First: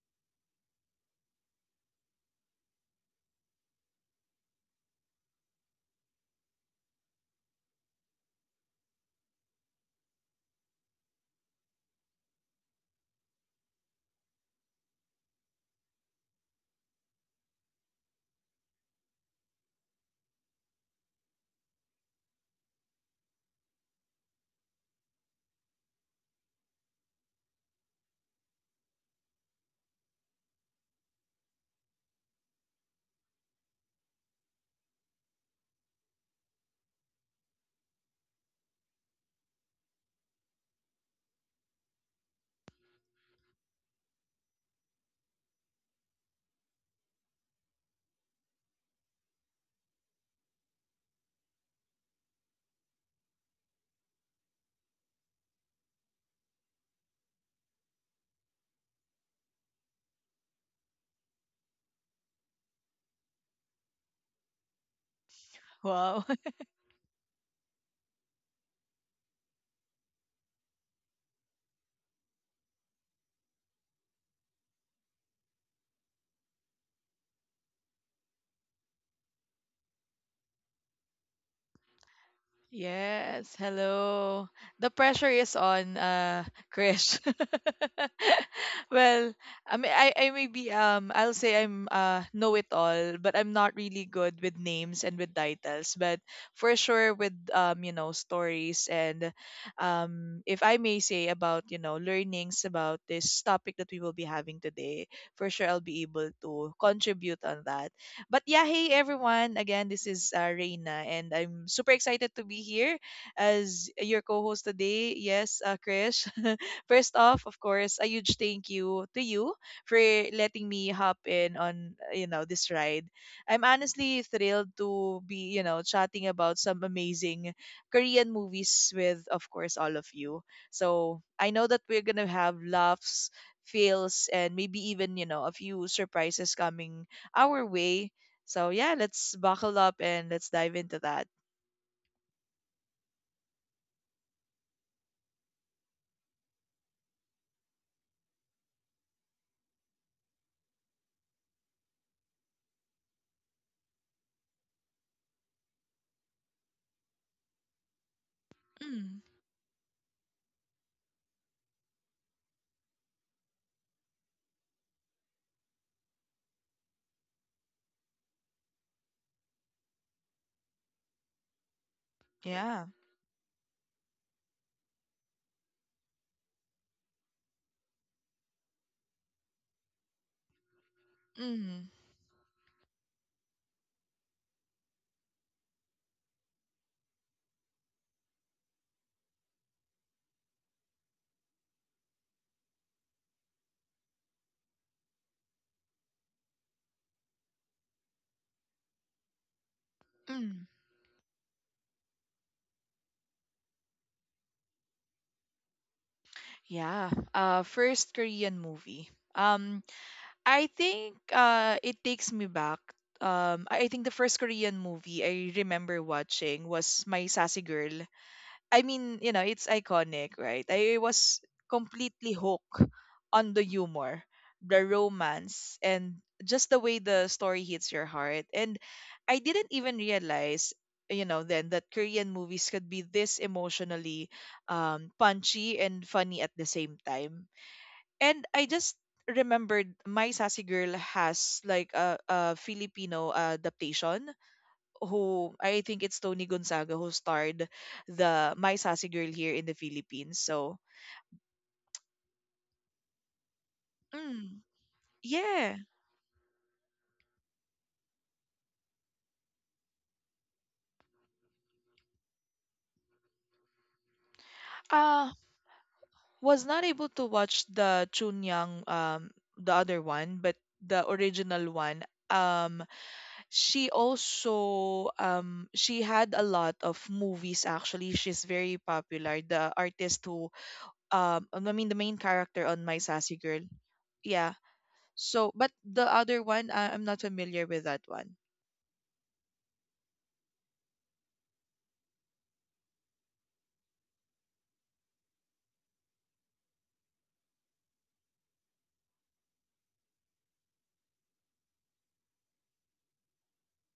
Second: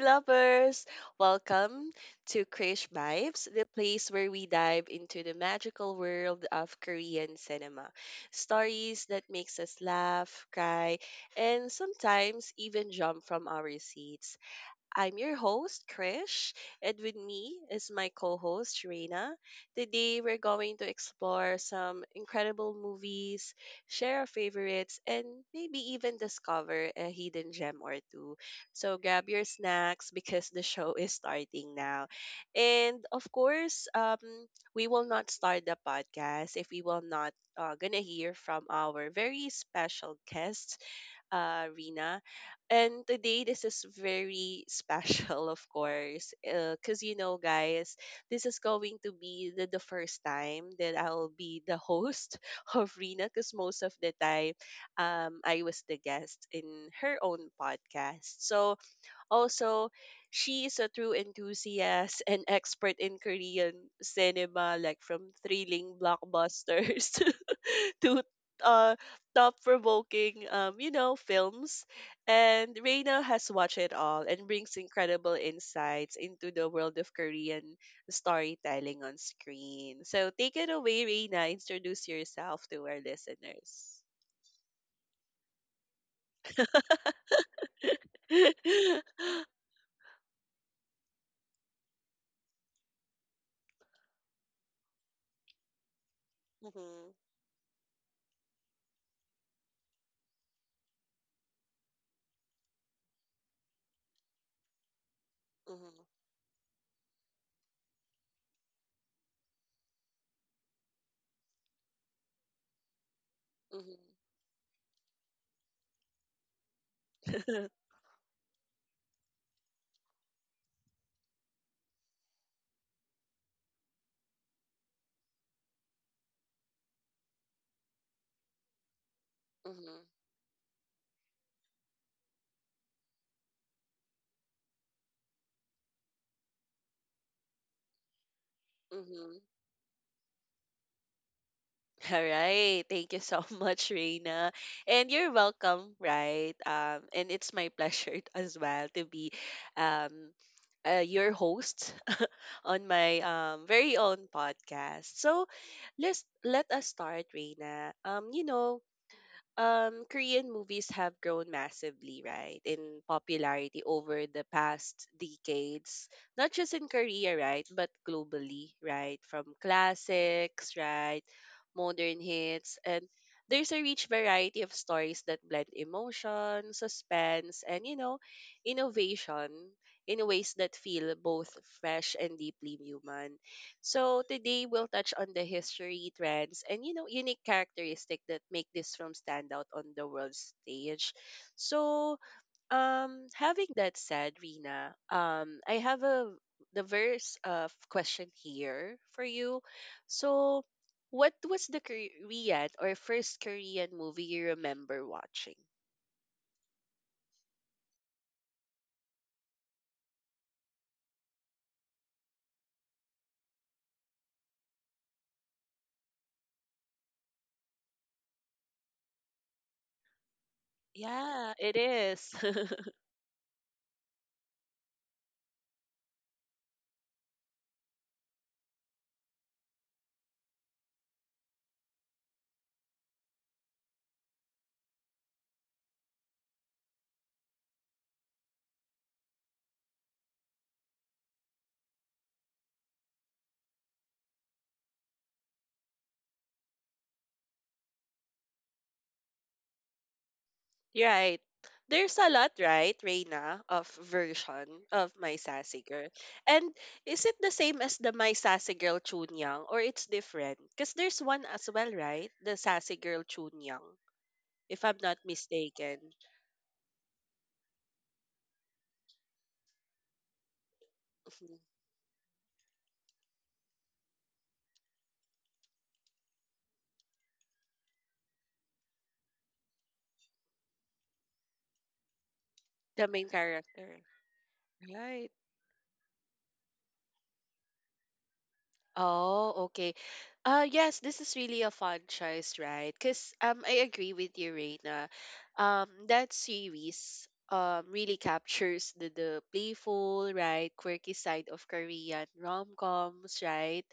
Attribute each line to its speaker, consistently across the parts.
Speaker 1: lovers! Welcome to Krish Vibes, the place where we dive into the magical world of Korean cinema. Stories that makes us laugh, cry, and sometimes even jump from our seats. I'm your host, Krish, and with me is my co host, Reina. Today, we're going to explore some incredible movies, share our favorites, and maybe even discover a hidden gem or two. So, grab your snacks because the show is starting now. And of course, we will not start the podcast if we will not gonna hear from our very special guest Rina. And today, this is very special, of course, because guys, this is going to be the first time that I'll be the host of Rina, because most of the time, I was the guest in her own podcast. So, also, she is a true enthusiast and expert in Korean cinema, like from thrilling
Speaker 2: Wow.
Speaker 1: blockbusters to uh, thought-provoking, films. And Reina has watched it all and brings incredible insights into the world of Korean storytelling on screen. So take it away, Reina. Introduce yourself to our
Speaker 2: Yes.
Speaker 1: listeners.
Speaker 2: Hello. The pressure is on, Krish. Well, I mean, I may be, I'll say I'm, know it all, but I'm not really good with names and with titles. But for sure,
Speaker 1: Mhm.
Speaker 2: with, stories and, if I may say about, learnings about this topic that we will be having today, for sure I'll be
Speaker 1: Mhm.
Speaker 2: able to contribute on that. But yeah, hey everyone. Again, this is Reina, and I'm super excited to be here as
Speaker 1: Mhm.
Speaker 2: your co-host today. Yes, Krish. First off, of course, a huge thank you to you for letting me hop in on this ride. I'm honestly thrilled to be chatting about some amazing Korean movies with, of
Speaker 1: Mhm.
Speaker 2: course, all
Speaker 1: Mhm.
Speaker 2: of you. So I know that we're gonna have laughs, fails, and maybe even a few surprises coming our way, so yeah, let's
Speaker 1: Mhm.
Speaker 2: buckle up and let's dive into that.
Speaker 1: All right. Thank you so much, Reina. And you're welcome, right? And it's my pleasure as well to be um, your host on my very own podcast. So let's let us start, Reina.
Speaker 2: Mm.
Speaker 1: Korean movies have grown massively, right, in popularity over the past decades. Not just in Korea, right, but globally, right? From classics, right, modern hits,
Speaker 2: Yeah.
Speaker 1: and there's a rich variety of stories that blend emotion, suspense, and innovation in ways that feel both
Speaker 2: Mm.
Speaker 1: fresh and deeply human. So today we'll touch on the history, trends, and unique characteristic that make this film stand out on the world stage. So, having that said, Rina, I have a diverse verse question here for you. So,
Speaker 2: Mm.
Speaker 1: what was the Korean or first Korean movie you remember watching?
Speaker 2: Yeah. First Korean movie. Um I think it takes me back. I think the first Korean movie I remember watching was My Sassy Girl. I mean, it's iconic, right? I was
Speaker 1: Yeah, it
Speaker 2: completely
Speaker 1: is.
Speaker 2: hooked on the humor, the romance, and just the way the story hits your heart. And I didn't even realize, then, that Korean movies could be this emotionally punchy and funny at the same time. And I just remembered My Sassy Girl has like a Filipino adaptation, who I think it's Tony Gonzaga who starred the My Sassy Girl here in the Philippines. So,
Speaker 1: Right. There's a lot, right, Reina, of
Speaker 2: mm,
Speaker 1: version of My
Speaker 2: yeah.
Speaker 1: Sassy Girl. And is it the same as the My Sassy Girl Chun Yang or it's different? Because there's one as well, right? The Sassy Girl Chun Yang, if I'm not
Speaker 2: Uh
Speaker 1: mistaken.
Speaker 2: was not able to watch the Chunyang, the other one, but the
Speaker 1: Mhm.
Speaker 2: original one, um she also, she had a lot of movies. Actually, she's very popular, the artist who, I mean, the main character on My
Speaker 1: The main
Speaker 2: Sassy Girl,
Speaker 1: character.
Speaker 2: yeah.
Speaker 1: Right.
Speaker 2: So, but the other one, I'm not familiar with that one.
Speaker 1: Oh, okay. Yes, this is really a fun choice, right? Cause I agree with you, Reina. That series really captures the playful, right, quirky side of Korean rom-coms, right?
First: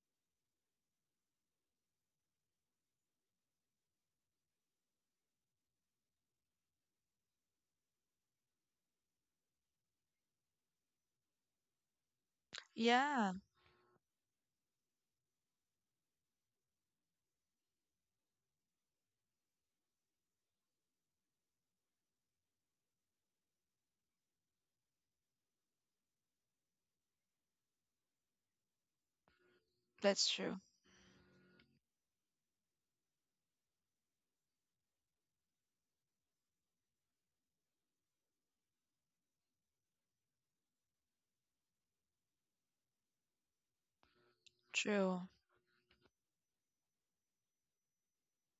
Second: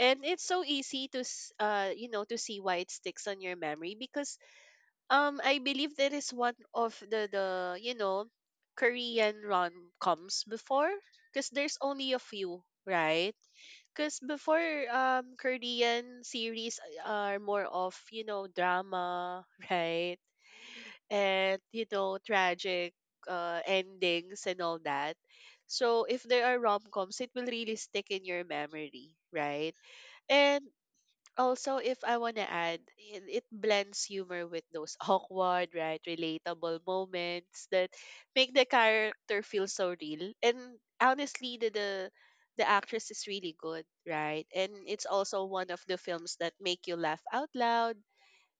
Speaker 1: And it's so easy to to see why it sticks on your memory because I believe that is one of the Korean rom-coms before because there's only a few,
Speaker 2: Yeah,
Speaker 1: right? Because before Korean series are more of, you know, drama, right? And tragic endings and all that. So if there are rom-coms, it will really stick in your memory, right?
Speaker 2: that's true.
Speaker 1: And also, if I want to add, it blends humor with those awkward, right, relatable moments that make the character feel so real. And honestly, the actress is really good, right? And it's
Speaker 2: True.
Speaker 1: also one of the films that make you laugh out loud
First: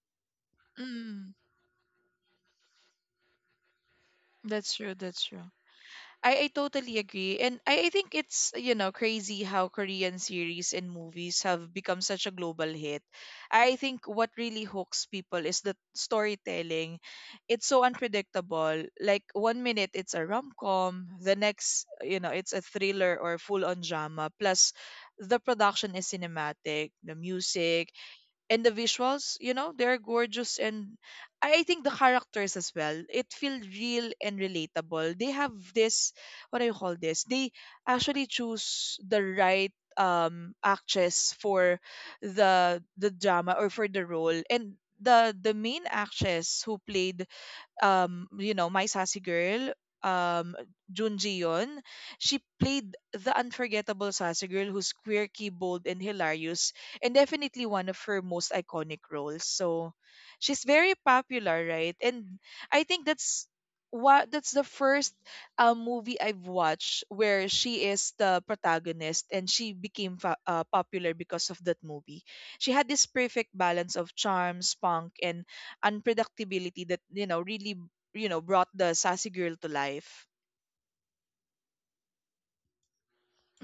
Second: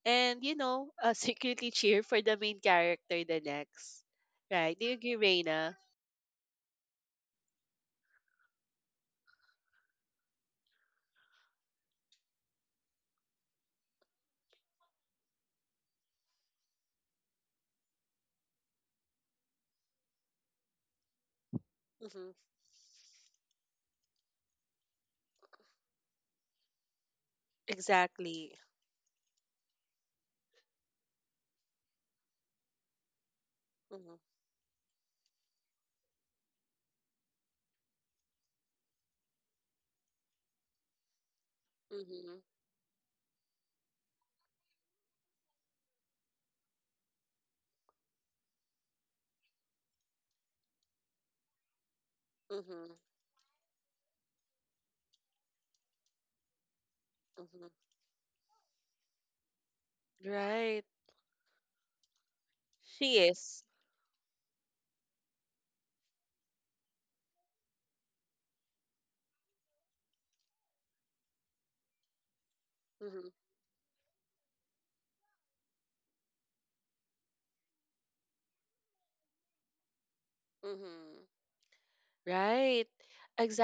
Speaker 1: and
Speaker 2: Mm,
Speaker 1: secretly cheer for the main character the next,
Speaker 2: that's
Speaker 1: right? Do you
Speaker 2: true.
Speaker 1: agree,
Speaker 2: That's true.
Speaker 1: Reina?
Speaker 2: I totally agree. And I think it's, crazy how Korean series and movies have become such a global hit. I think what really hooks people is the storytelling. It's so unpredictable. Like one minute it's a rom-com, the next,
Speaker 1: Mm-hmm.
Speaker 2: it's a thriller or full-on drama. Plus, the production is cinematic, the music,
Speaker 1: Exactly.
Speaker 2: and the visuals, they're gorgeous. And I think the characters as well, it feels real
Speaker 1: Mm-hmm.
Speaker 2: and relatable. They have this, what do you call this, they actually choose the right, actress for
Speaker 1: Mm-hmm.
Speaker 2: the drama or for the role. And the main actress who played, My Sassy Girl, um, Junji Yon, she
Speaker 1: Mm-hmm.
Speaker 2: played the unforgettable Sassy Girl, who's quirky, bold, and hilarious, and definitely
Speaker 1: Mm-hmm.
Speaker 2: one of her most iconic roles. So she's
Speaker 1: Right.
Speaker 2: very popular, right? And I think
Speaker 1: She
Speaker 2: that's
Speaker 1: is.
Speaker 2: what that's the first movie I've watched where she is the protagonist, and she became popular because of that movie. She had this perfect balance of charm, spunk, and unpredictability that, really, brought the Sassy Girl to life.
Speaker 1: Mhm. Right.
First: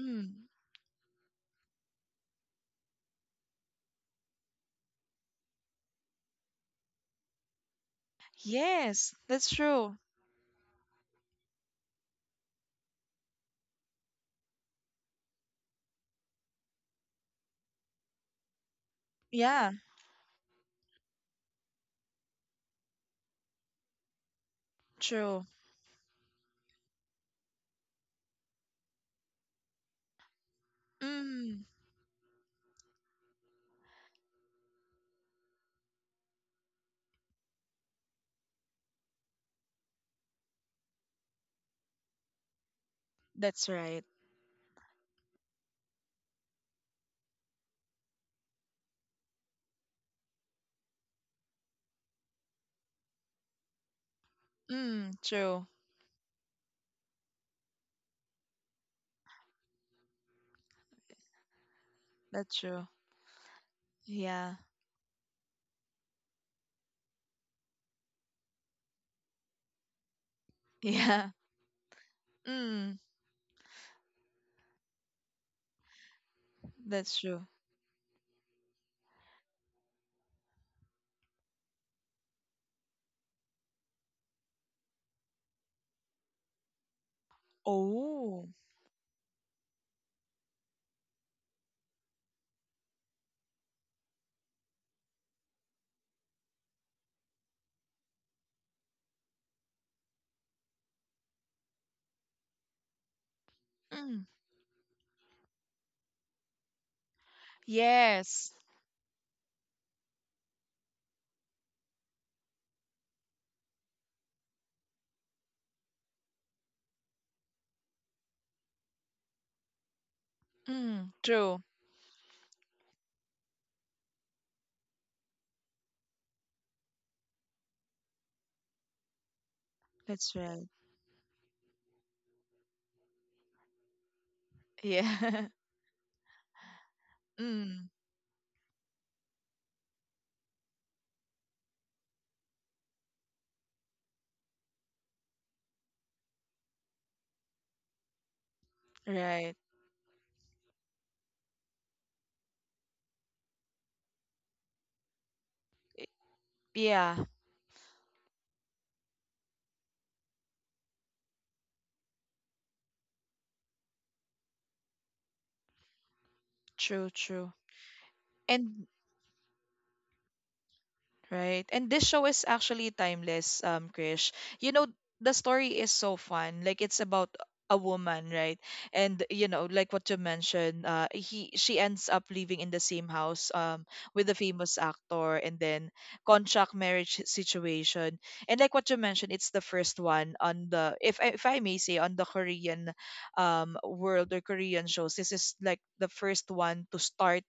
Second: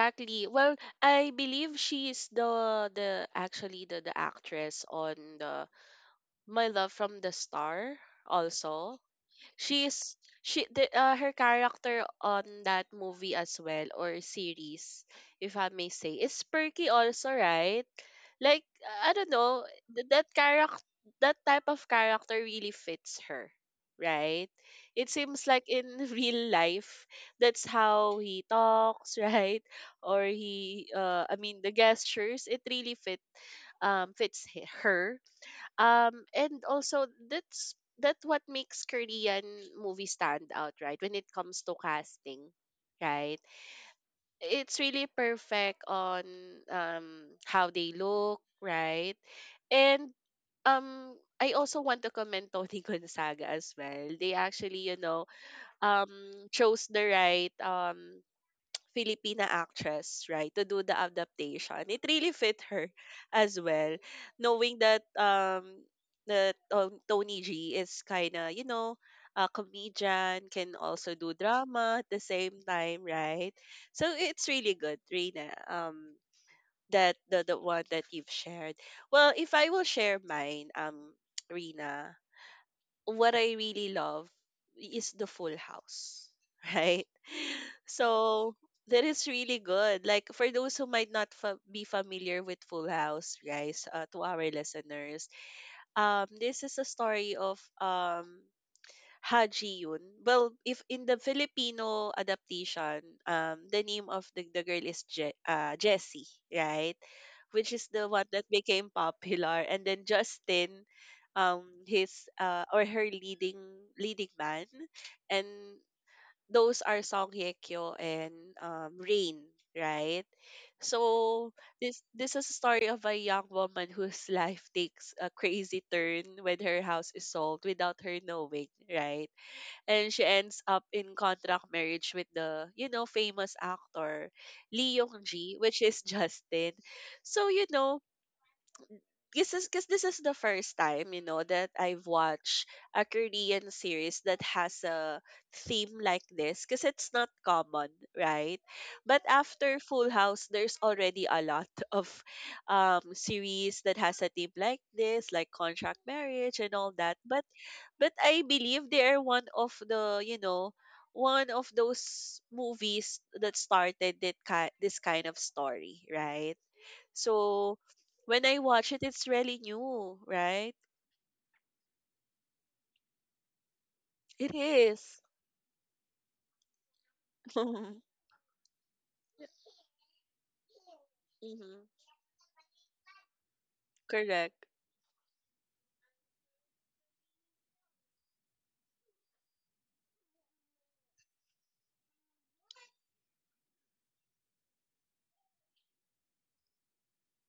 Speaker 2: Mm.
Speaker 1: Well, I believe she's the actually the actress on the My Love from the Star also.
Speaker 2: Yes, that's true.
Speaker 1: she's Her character on that movie as well, or series, if I may say, is perky also, right? Like, I don't know,
Speaker 2: Yeah,
Speaker 1: that character that type of character really fits her, right? It
Speaker 2: true.
Speaker 1: seems like in real life that's how he talks, right? Or he I mean,
Speaker 2: Mm,
Speaker 1: the gestures, it really fits her. And also, that's what makes Korean movies stand out, right? When it comes to casting, right,
Speaker 2: that's right.
Speaker 1: it's really perfect on um how they look, right? And um I also want to commend Tony Gonzaga as well. They actually,
Speaker 2: Mm, true.
Speaker 1: um chose the right Filipina actress, right, to do the adaptation. It really
Speaker 2: That's
Speaker 1: fit
Speaker 2: true.
Speaker 1: her as well,
Speaker 2: Yeah.
Speaker 1: knowing that Tony G is kind of a comedian, can also
Speaker 2: Yeah.
Speaker 1: do drama at the same
Speaker 2: Mm,
Speaker 1: time, right? So it's really good, Rina. That
Speaker 2: that's
Speaker 1: the
Speaker 2: true.
Speaker 1: the one that you've shared. Well, if I will share mine, Rina, what I really love is the Full House, right?
Speaker 2: Oh.
Speaker 1: So that is really good. Like for those who might not be familiar with Full House, guys, to our listeners, this is a story of Ha Ji Yoon. Well, if in the Filipino adaptation, the name
Speaker 2: Mm,
Speaker 1: of the girl is Jessie, right? Which is the one that
Speaker 2: yes.
Speaker 1: became popular, and then Justin, his or her leading man, and those are Song Hye Kyo and Rain, right?
Speaker 2: Mm,
Speaker 1: So
Speaker 2: true.
Speaker 1: this is a story of a young woman whose life takes a crazy turn when her house is sold without her knowing, right? And she
Speaker 2: That's
Speaker 1: ends
Speaker 2: right.
Speaker 1: up in contract marriage with the famous actor Lee Yong
Speaker 2: Yeah.
Speaker 1: Ji, which is Justin. So
Speaker 2: Mm,
Speaker 1: this is because this is the first time that I've watched a Korean series that has a theme like this because it's not common, right? But
Speaker 2: right.
Speaker 1: after Full House, there's already a lot of series that has a theme like this, like contract
Speaker 2: I-
Speaker 1: marriage and all that.
Speaker 2: Yeah,
Speaker 1: But I believe they are one of those movies that started this kind of story, right?
Speaker 2: true, true.
Speaker 1: So when I
Speaker 2: And
Speaker 1: watch it, it's really new, right?
Speaker 2: Right. And this show is actually timeless, Krish.
Speaker 1: It
Speaker 2: You know,
Speaker 1: is.
Speaker 2: the story is so fun. Like it's about a woman, right? And like what you mentioned, he she
Speaker 1: Mm-hmm.
Speaker 2: ends up living in the same house, with the
Speaker 1: Correct.
Speaker 2: famous actor, and then contract marriage situation. And like what you mentioned, it's the first one on the, if I may say, on the Korean, world, or Korean shows. This is like the first one to start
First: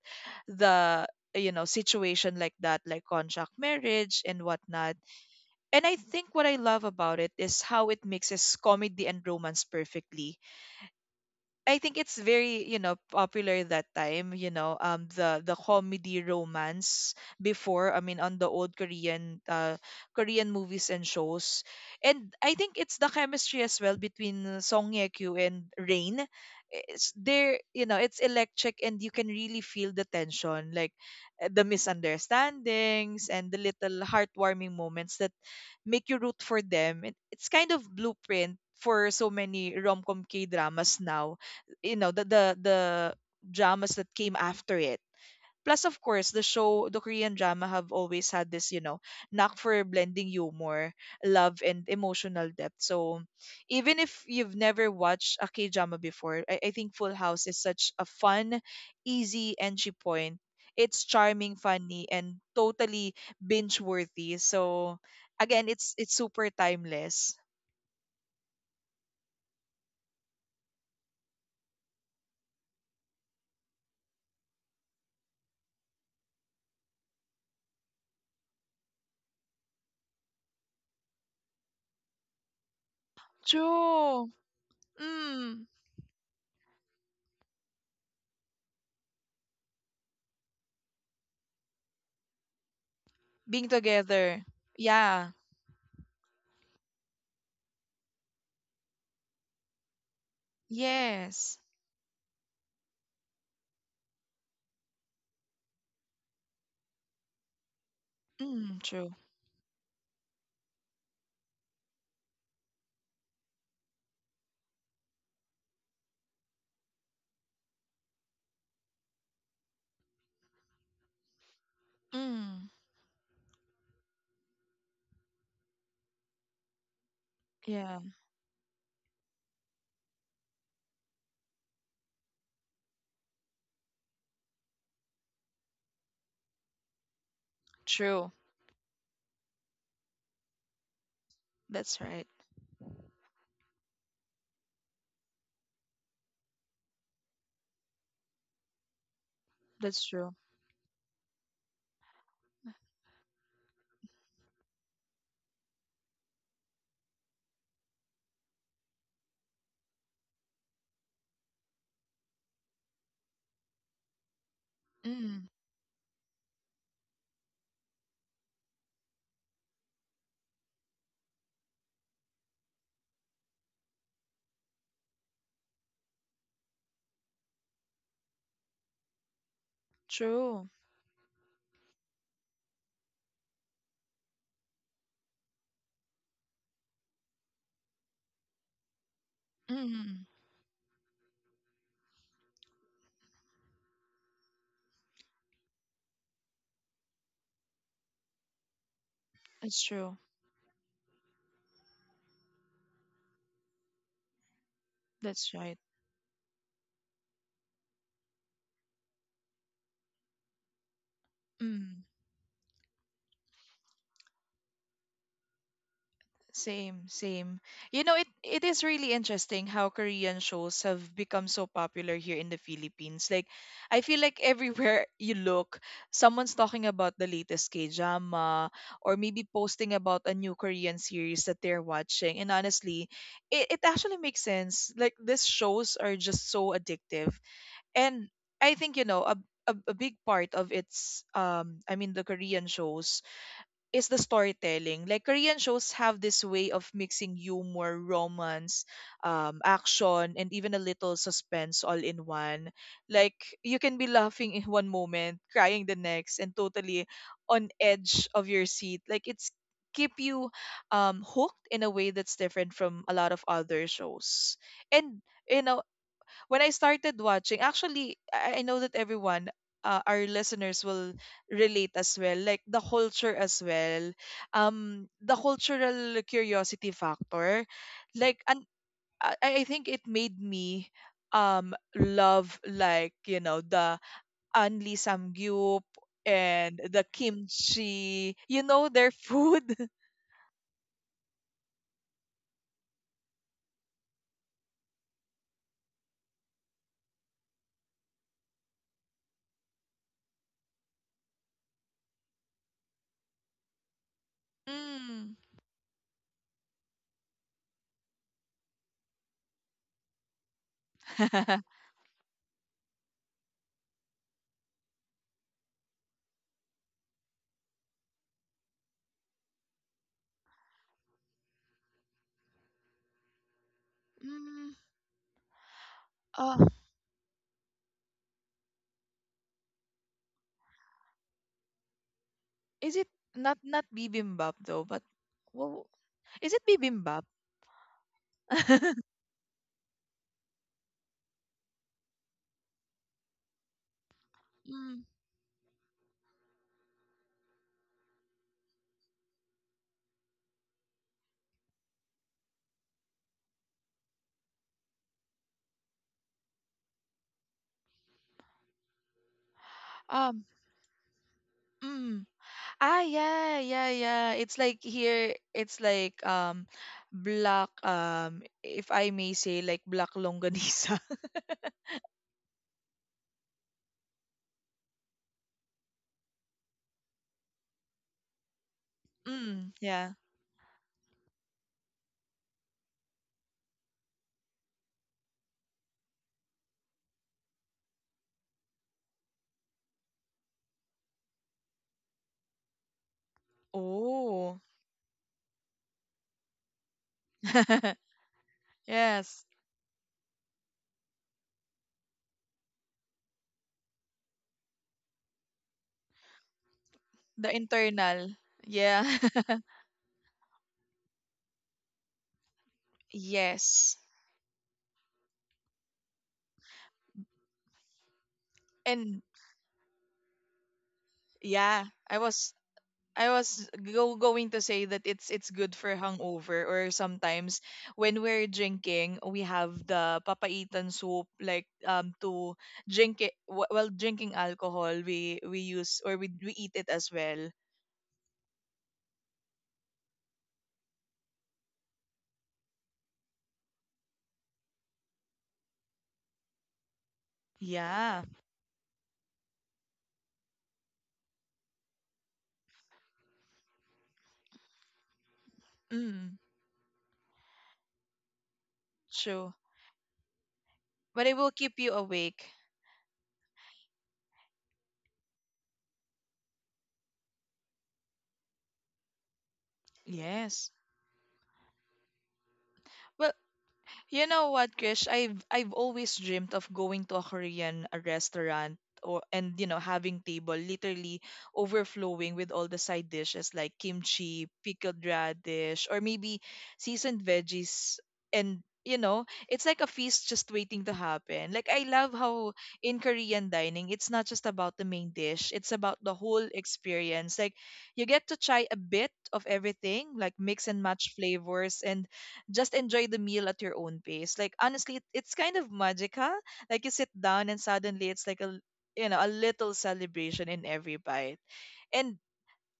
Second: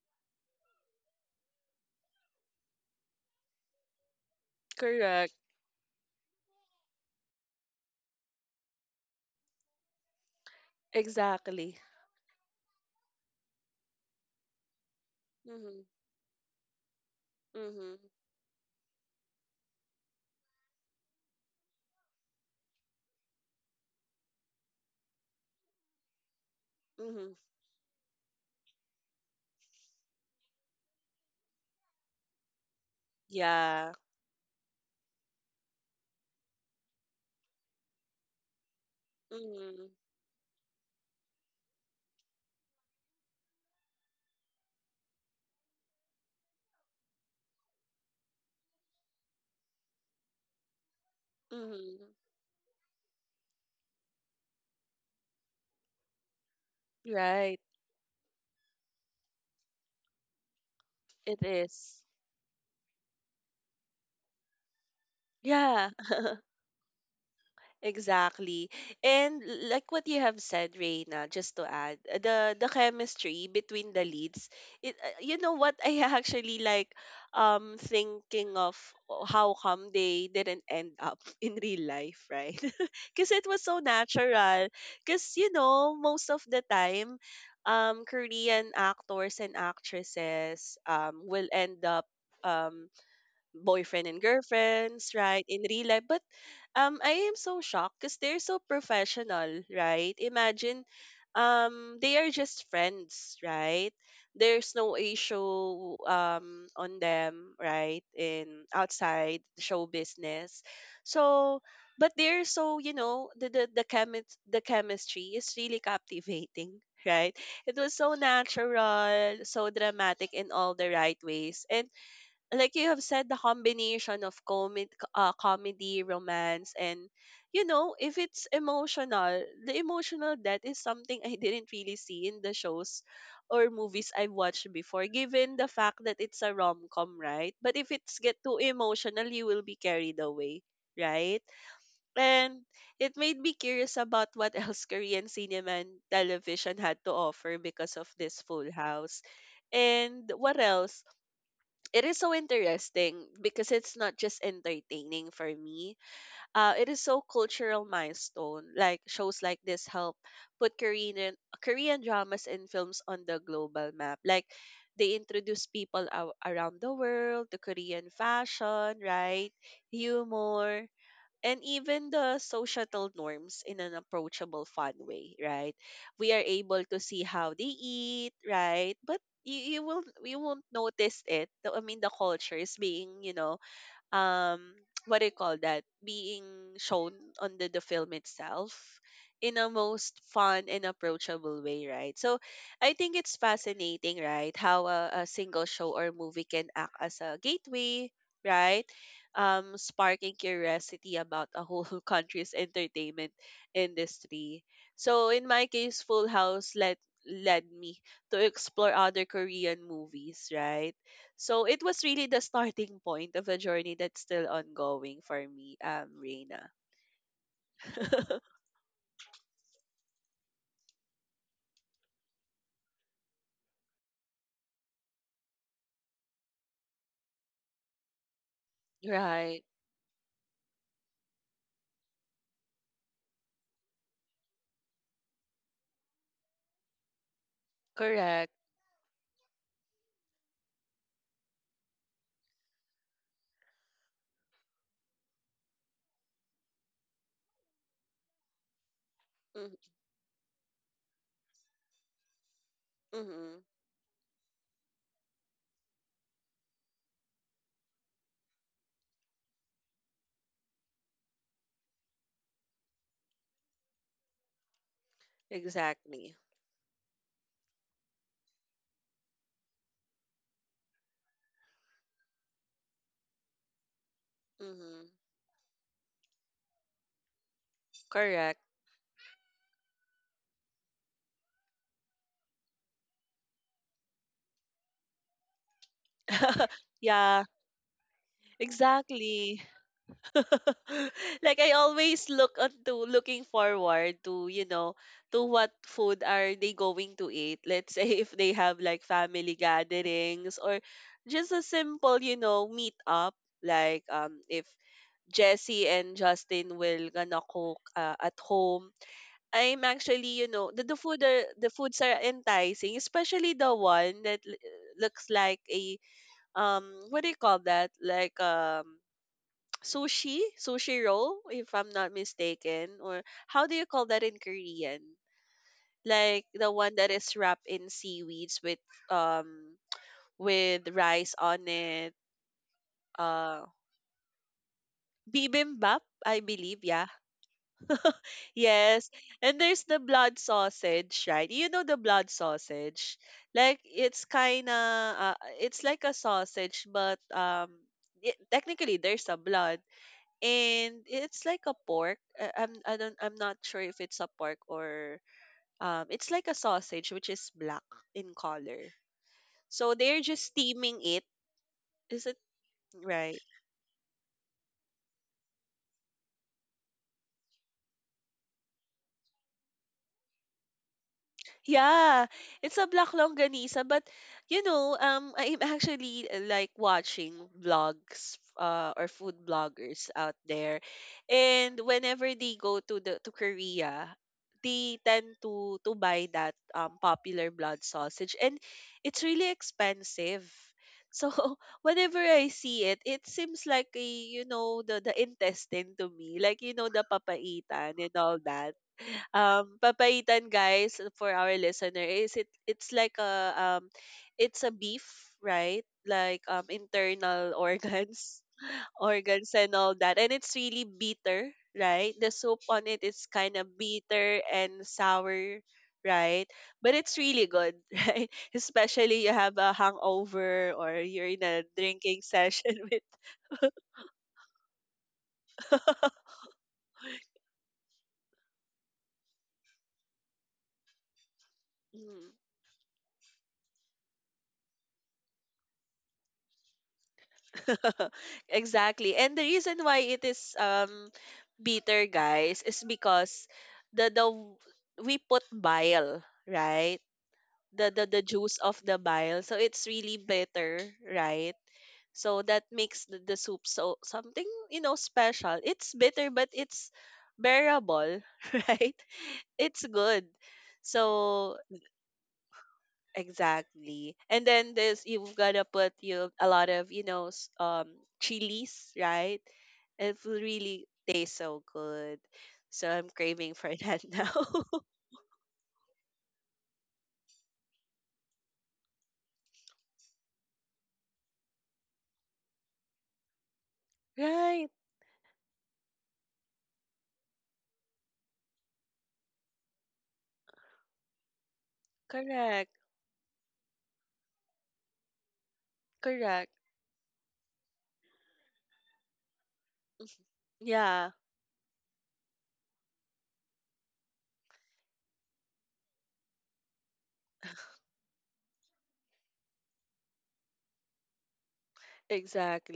Speaker 2: the, situation like that, like contract marriage and whatnot.
Speaker 1: Correct.
Speaker 2: And I think what I love about it is how it mixes comedy and romance perfectly.
Speaker 1: Exactly.
Speaker 2: I think it's very, popular that time, the
Speaker 1: Mm-hmm.
Speaker 2: comedy romance before.
Speaker 1: Mm-hmm.
Speaker 2: I mean, on the old, Korean movies and shows. And I think it's the chemistry as well between, Song Ye-kyo and Rain. It's
Speaker 1: Mm-hmm.
Speaker 2: there, it's electric, and you can really feel the tension, like, the misunderstandings and the
Speaker 1: Yeah.
Speaker 2: little heartwarming moments that make you root for them. It's kind of blueprint for so many
Speaker 1: Mm-hmm.
Speaker 2: rom-com K-dramas now, the dramas that came after it. Plus, of course, the show, the Korean drama have always had this, knack for blending humor, love, and
Speaker 1: Mm-hmm.
Speaker 2: emotional depth. So, even if you've never watched a K drama before, I think Full House is
Speaker 1: Right.
Speaker 2: such a fun, easy entry point. It's
Speaker 1: It
Speaker 2: charming,
Speaker 1: is.
Speaker 2: funny, and totally binge worthy. So, again,
Speaker 1: Yeah.
Speaker 2: it's super timeless.
Speaker 1: Exactly. And like what you have said, Reina, just to add, the chemistry between the leads, it, you know what I actually like thinking of how come they didn't end up in real life, right? Because it was so
Speaker 2: True.
Speaker 1: natural. Because you
Speaker 2: Mm.
Speaker 1: know, most of the time, Korean actors and actresses will end up um
Speaker 2: Being
Speaker 1: boyfriend and
Speaker 2: together.
Speaker 1: girlfriends,
Speaker 2: Yeah.
Speaker 1: right? In real life, but I am so shocked because they're so professional, right? Imagine,
Speaker 2: Yes.
Speaker 1: they are just friends, right? There's no issue, on them, right? In
Speaker 2: Mm, true.
Speaker 1: outside the show business, so, but they're so the chemistry is really captivating, right? It was so natural, so dramatic in all the right ways, and
Speaker 2: Mm,
Speaker 1: like you have said, the combination of comi comedy, romance, and
Speaker 2: yeah,
Speaker 1: if it's emotional, the emotional death is something I didn't really see in the shows or movies I've watched before, given the fact that it's a rom com, right? But if it's
Speaker 2: true.
Speaker 1: get too emotional, you will be carried away, right?
Speaker 2: That's right.
Speaker 1: And it made me curious about what else Korean cinema and television had to offer because of this Full House.
Speaker 2: That's
Speaker 1: And
Speaker 2: true.
Speaker 1: what else? It is so interesting because it's not just entertaining for me. It is so cultural milestone. Like shows like this help put Korean dramas and films on the global map. Like they
Speaker 2: Mm,
Speaker 1: introduce people around the world to Korean fashion, right? Humor, and even the societal norms in an approachable fun way, right? We are able to see how they eat, right? But you will you won't
Speaker 2: true.
Speaker 1: notice it. I mean, the culture is being um what do you call that, being shown on the film itself in a most
Speaker 2: Mm,
Speaker 1: fun and approachable way, right? So I think it's fascinating, right? How a single show or movie can act as a gateway, right,
Speaker 2: it's true.
Speaker 1: sparking curiosity about a whole country's entertainment industry. So in
Speaker 2: That's
Speaker 1: my
Speaker 2: right.
Speaker 1: case, Full House led me to explore other Korean movies, right? So it was
Speaker 2: Mm.
Speaker 1: really the starting point of a journey that's still ongoing for me, Reina.
Speaker 2: Same, same. It it is really interesting how Korean shows have become so popular here in the Philippines. Like, I feel like everywhere you look, someone's talking about the latest K-drama or maybe
Speaker 1: Right.
Speaker 2: posting about a new Korean series that they're watching. And honestly, it actually makes sense. Like, these shows are just so addictive. And
Speaker 1: Correct.
Speaker 2: I think, a a big part of its, I mean, the Korean shows is the storytelling. Like Korean shows have this way of mixing humor, romance,
Speaker 1: Mm-,
Speaker 2: action, and even a little suspense, all in one. Like
Speaker 1: Mm-hmm.
Speaker 2: you can be laughing in one moment, crying the next, and totally on edge of your seat. Like it's keep you, hooked in a way that's different from a lot of other shows. And you know
Speaker 1: Exactly.
Speaker 2: when I started watching, actually, I know that everyone, our listeners will relate as well, like the culture as well,
Speaker 1: Mm-hmm.
Speaker 2: the cultural curiosity factor, like,
Speaker 1: Correct.
Speaker 2: and I I think it made me, love, like, the Anli Samgyup and the
Speaker 1: Yeah,
Speaker 2: kimchi, their
Speaker 1: exactly.
Speaker 2: food.
Speaker 1: Like I always looking forward to, you know, to what food are they going to eat. Let's say if they have like family gatherings or just a simple meet up. Like if
Speaker 2: Mm.
Speaker 1: Jesse and Justin will gonna cook at home. I'm actually, the, the food are, the foods are enticing, especially the one that looks like a um what do you call that? Like sushi roll if I'm not mistaken, or how do you call that in
Speaker 2: Mm.
Speaker 1: Korean? Like
Speaker 2: Oh,
Speaker 1: the one that is wrapped in seaweeds um with rice on it.
Speaker 2: is it, not
Speaker 1: Uh
Speaker 2: not bibimbap though? But what
Speaker 1: Bibimbap, I
Speaker 2: Is it
Speaker 1: believe. Yeah.
Speaker 2: bibimbap?
Speaker 1: Yes. And there's the blood sausage, right? You know the blood sausage? Like it's kind of
Speaker 2: Mm.
Speaker 1: it's like a sausage, but it, technically there's a blood, and it's like a pork. I, I'm I don't I'm not sure if it's a pork, or it's like a sausage which is black in color. So they're
Speaker 2: Um,
Speaker 1: just steaming it.
Speaker 2: mm.
Speaker 1: Is it
Speaker 2: Ah,
Speaker 1: right?
Speaker 2: yeah, yeah, yeah. It's like here. It's like, black, if I may say, like black longganisa.
Speaker 1: Yeah, it's a black longganisa, but I'm actually like watching vlogs, or food
Speaker 2: Mm,
Speaker 1: bloggers
Speaker 2: yeah.
Speaker 1: out there, and whenever they go to the to Korea, they tend to buy that popular blood sausage, and it's really expensive. So whenever I see it, it seems like a, you
Speaker 2: Oh.
Speaker 1: know, the intestine to me, like you know, the papaitan and all that.
Speaker 2: Yes,
Speaker 1: Papaitan, guys, for our listener, is it, it's like a it's a beef, right? Like
Speaker 2: the
Speaker 1: internal
Speaker 2: internal.
Speaker 1: organs
Speaker 2: Yeah.
Speaker 1: organs and all that, and it's really bitter, right? The soup on it is kind of
Speaker 2: Yes.
Speaker 1: bitter and sour, right? But it's really good, right?
Speaker 2: And
Speaker 1: Especially you have a hangover or you're in a
Speaker 2: yeah, I
Speaker 1: drinking
Speaker 2: was
Speaker 1: session with
Speaker 2: I was go- going to say that it's good for hangover, or sometimes when we're drinking, we have the papaitan soup, like,
Speaker 1: Mm.
Speaker 2: to drink it while drinking alcohol, we use, or we eat it as well.
Speaker 1: Exactly. And the reason why it is bitter, guys, is because the the w- we put bile, right? The the
Speaker 2: Yeah.
Speaker 1: the juice of the bile, so it's really bitter, right? So that makes the soup so something, you know, special. It's bitter,
Speaker 2: Mm.
Speaker 1: but it's bearable, right?
Speaker 2: True.
Speaker 1: It's good.
Speaker 2: But it will
Speaker 1: So
Speaker 2: keep you awake.
Speaker 1: exactly. And then this, you've gotta put you a lot of, you know, chilies, right? It will
Speaker 2: Yes.
Speaker 1: really taste so good. So I'm
Speaker 2: Well,
Speaker 1: craving for that
Speaker 2: you
Speaker 1: now.
Speaker 2: know what, Krish? I've always dreamed of going to a Korean, restaurant, or and having table literally overflowing with all the side dishes like kimchi,
Speaker 1: Right.
Speaker 2: pickled radish, or maybe seasoned veggies, and it's like a feast just waiting to happen. Like, I love how
Speaker 1: Correct.
Speaker 2: in Korean dining, it's not just about the main dish, it's about the whole
Speaker 1: Correct.
Speaker 2: experience. Like you get to try a bit of everything, like mix and match
Speaker 1: Yeah,
Speaker 2: flavors, and just enjoy the meal at your own pace. Like, honestly, it's kind of magical. Like you sit down, and suddenly it's like a little celebration in every bite. And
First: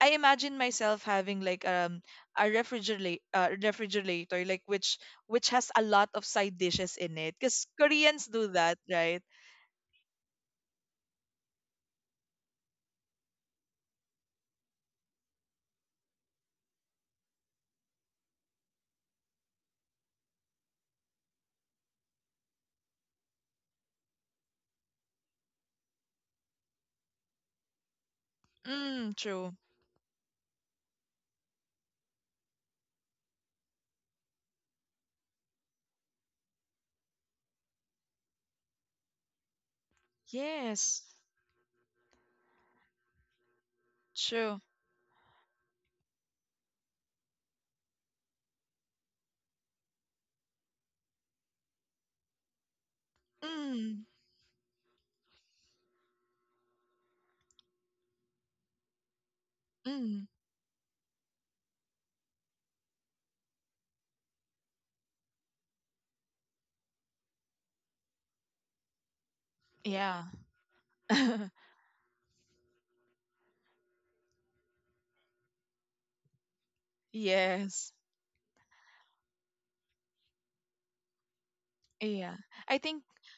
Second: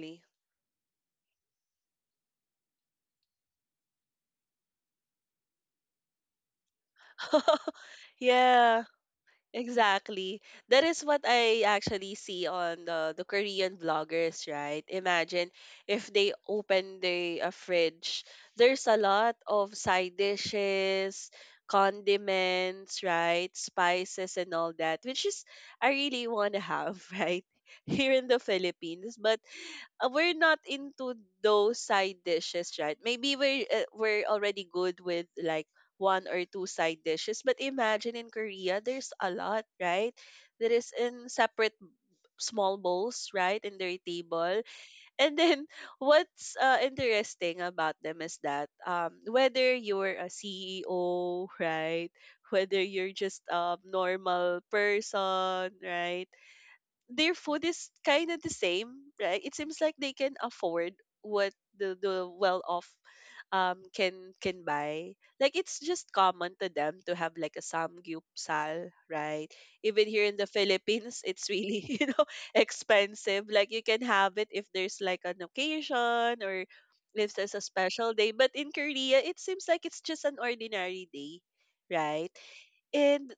Speaker 2: I imagine myself having like, a refrigerator, like which has a lot of side dishes in it. Cause Koreans do that,
Speaker 1: Yeah.
Speaker 2: right?
Speaker 1: Exactly. That is what I actually see on the Korean vloggers, right? Imagine if they open the a fridge, there's a lot of side dishes, condiments, right? Spices and all that, which is I really want to have, right? Here in the
Speaker 2: Mm,
Speaker 1: Philippines. But
Speaker 2: true.
Speaker 1: we're not into those side dishes, right? Maybe we're already good with like one or two side dishes, but imagine in Korea, there's a lot, right? That is
Speaker 2: Yes,
Speaker 1: in separate b- small bowls, right, in their
Speaker 2: true.
Speaker 1: table. And then what's interesting about them is that whether you're a CEO, right, whether you're just a
Speaker 2: Mm,
Speaker 1: normal person, right, their food is kind of the same, right? It seems like they
Speaker 2: mm,
Speaker 1: can afford what the well off um can can buy. Like it's just common to them to have like a samgyupsal, right? Even
Speaker 2: yeah.
Speaker 1: here in the Philippines, it's really you know expensive. Like you can have it if there's like an occasion or if there's a
Speaker 2: Yes.
Speaker 1: special day. But in Korea, it seems like it's just an ordinary day, right?
Speaker 2: Yeah. I think
Speaker 1: And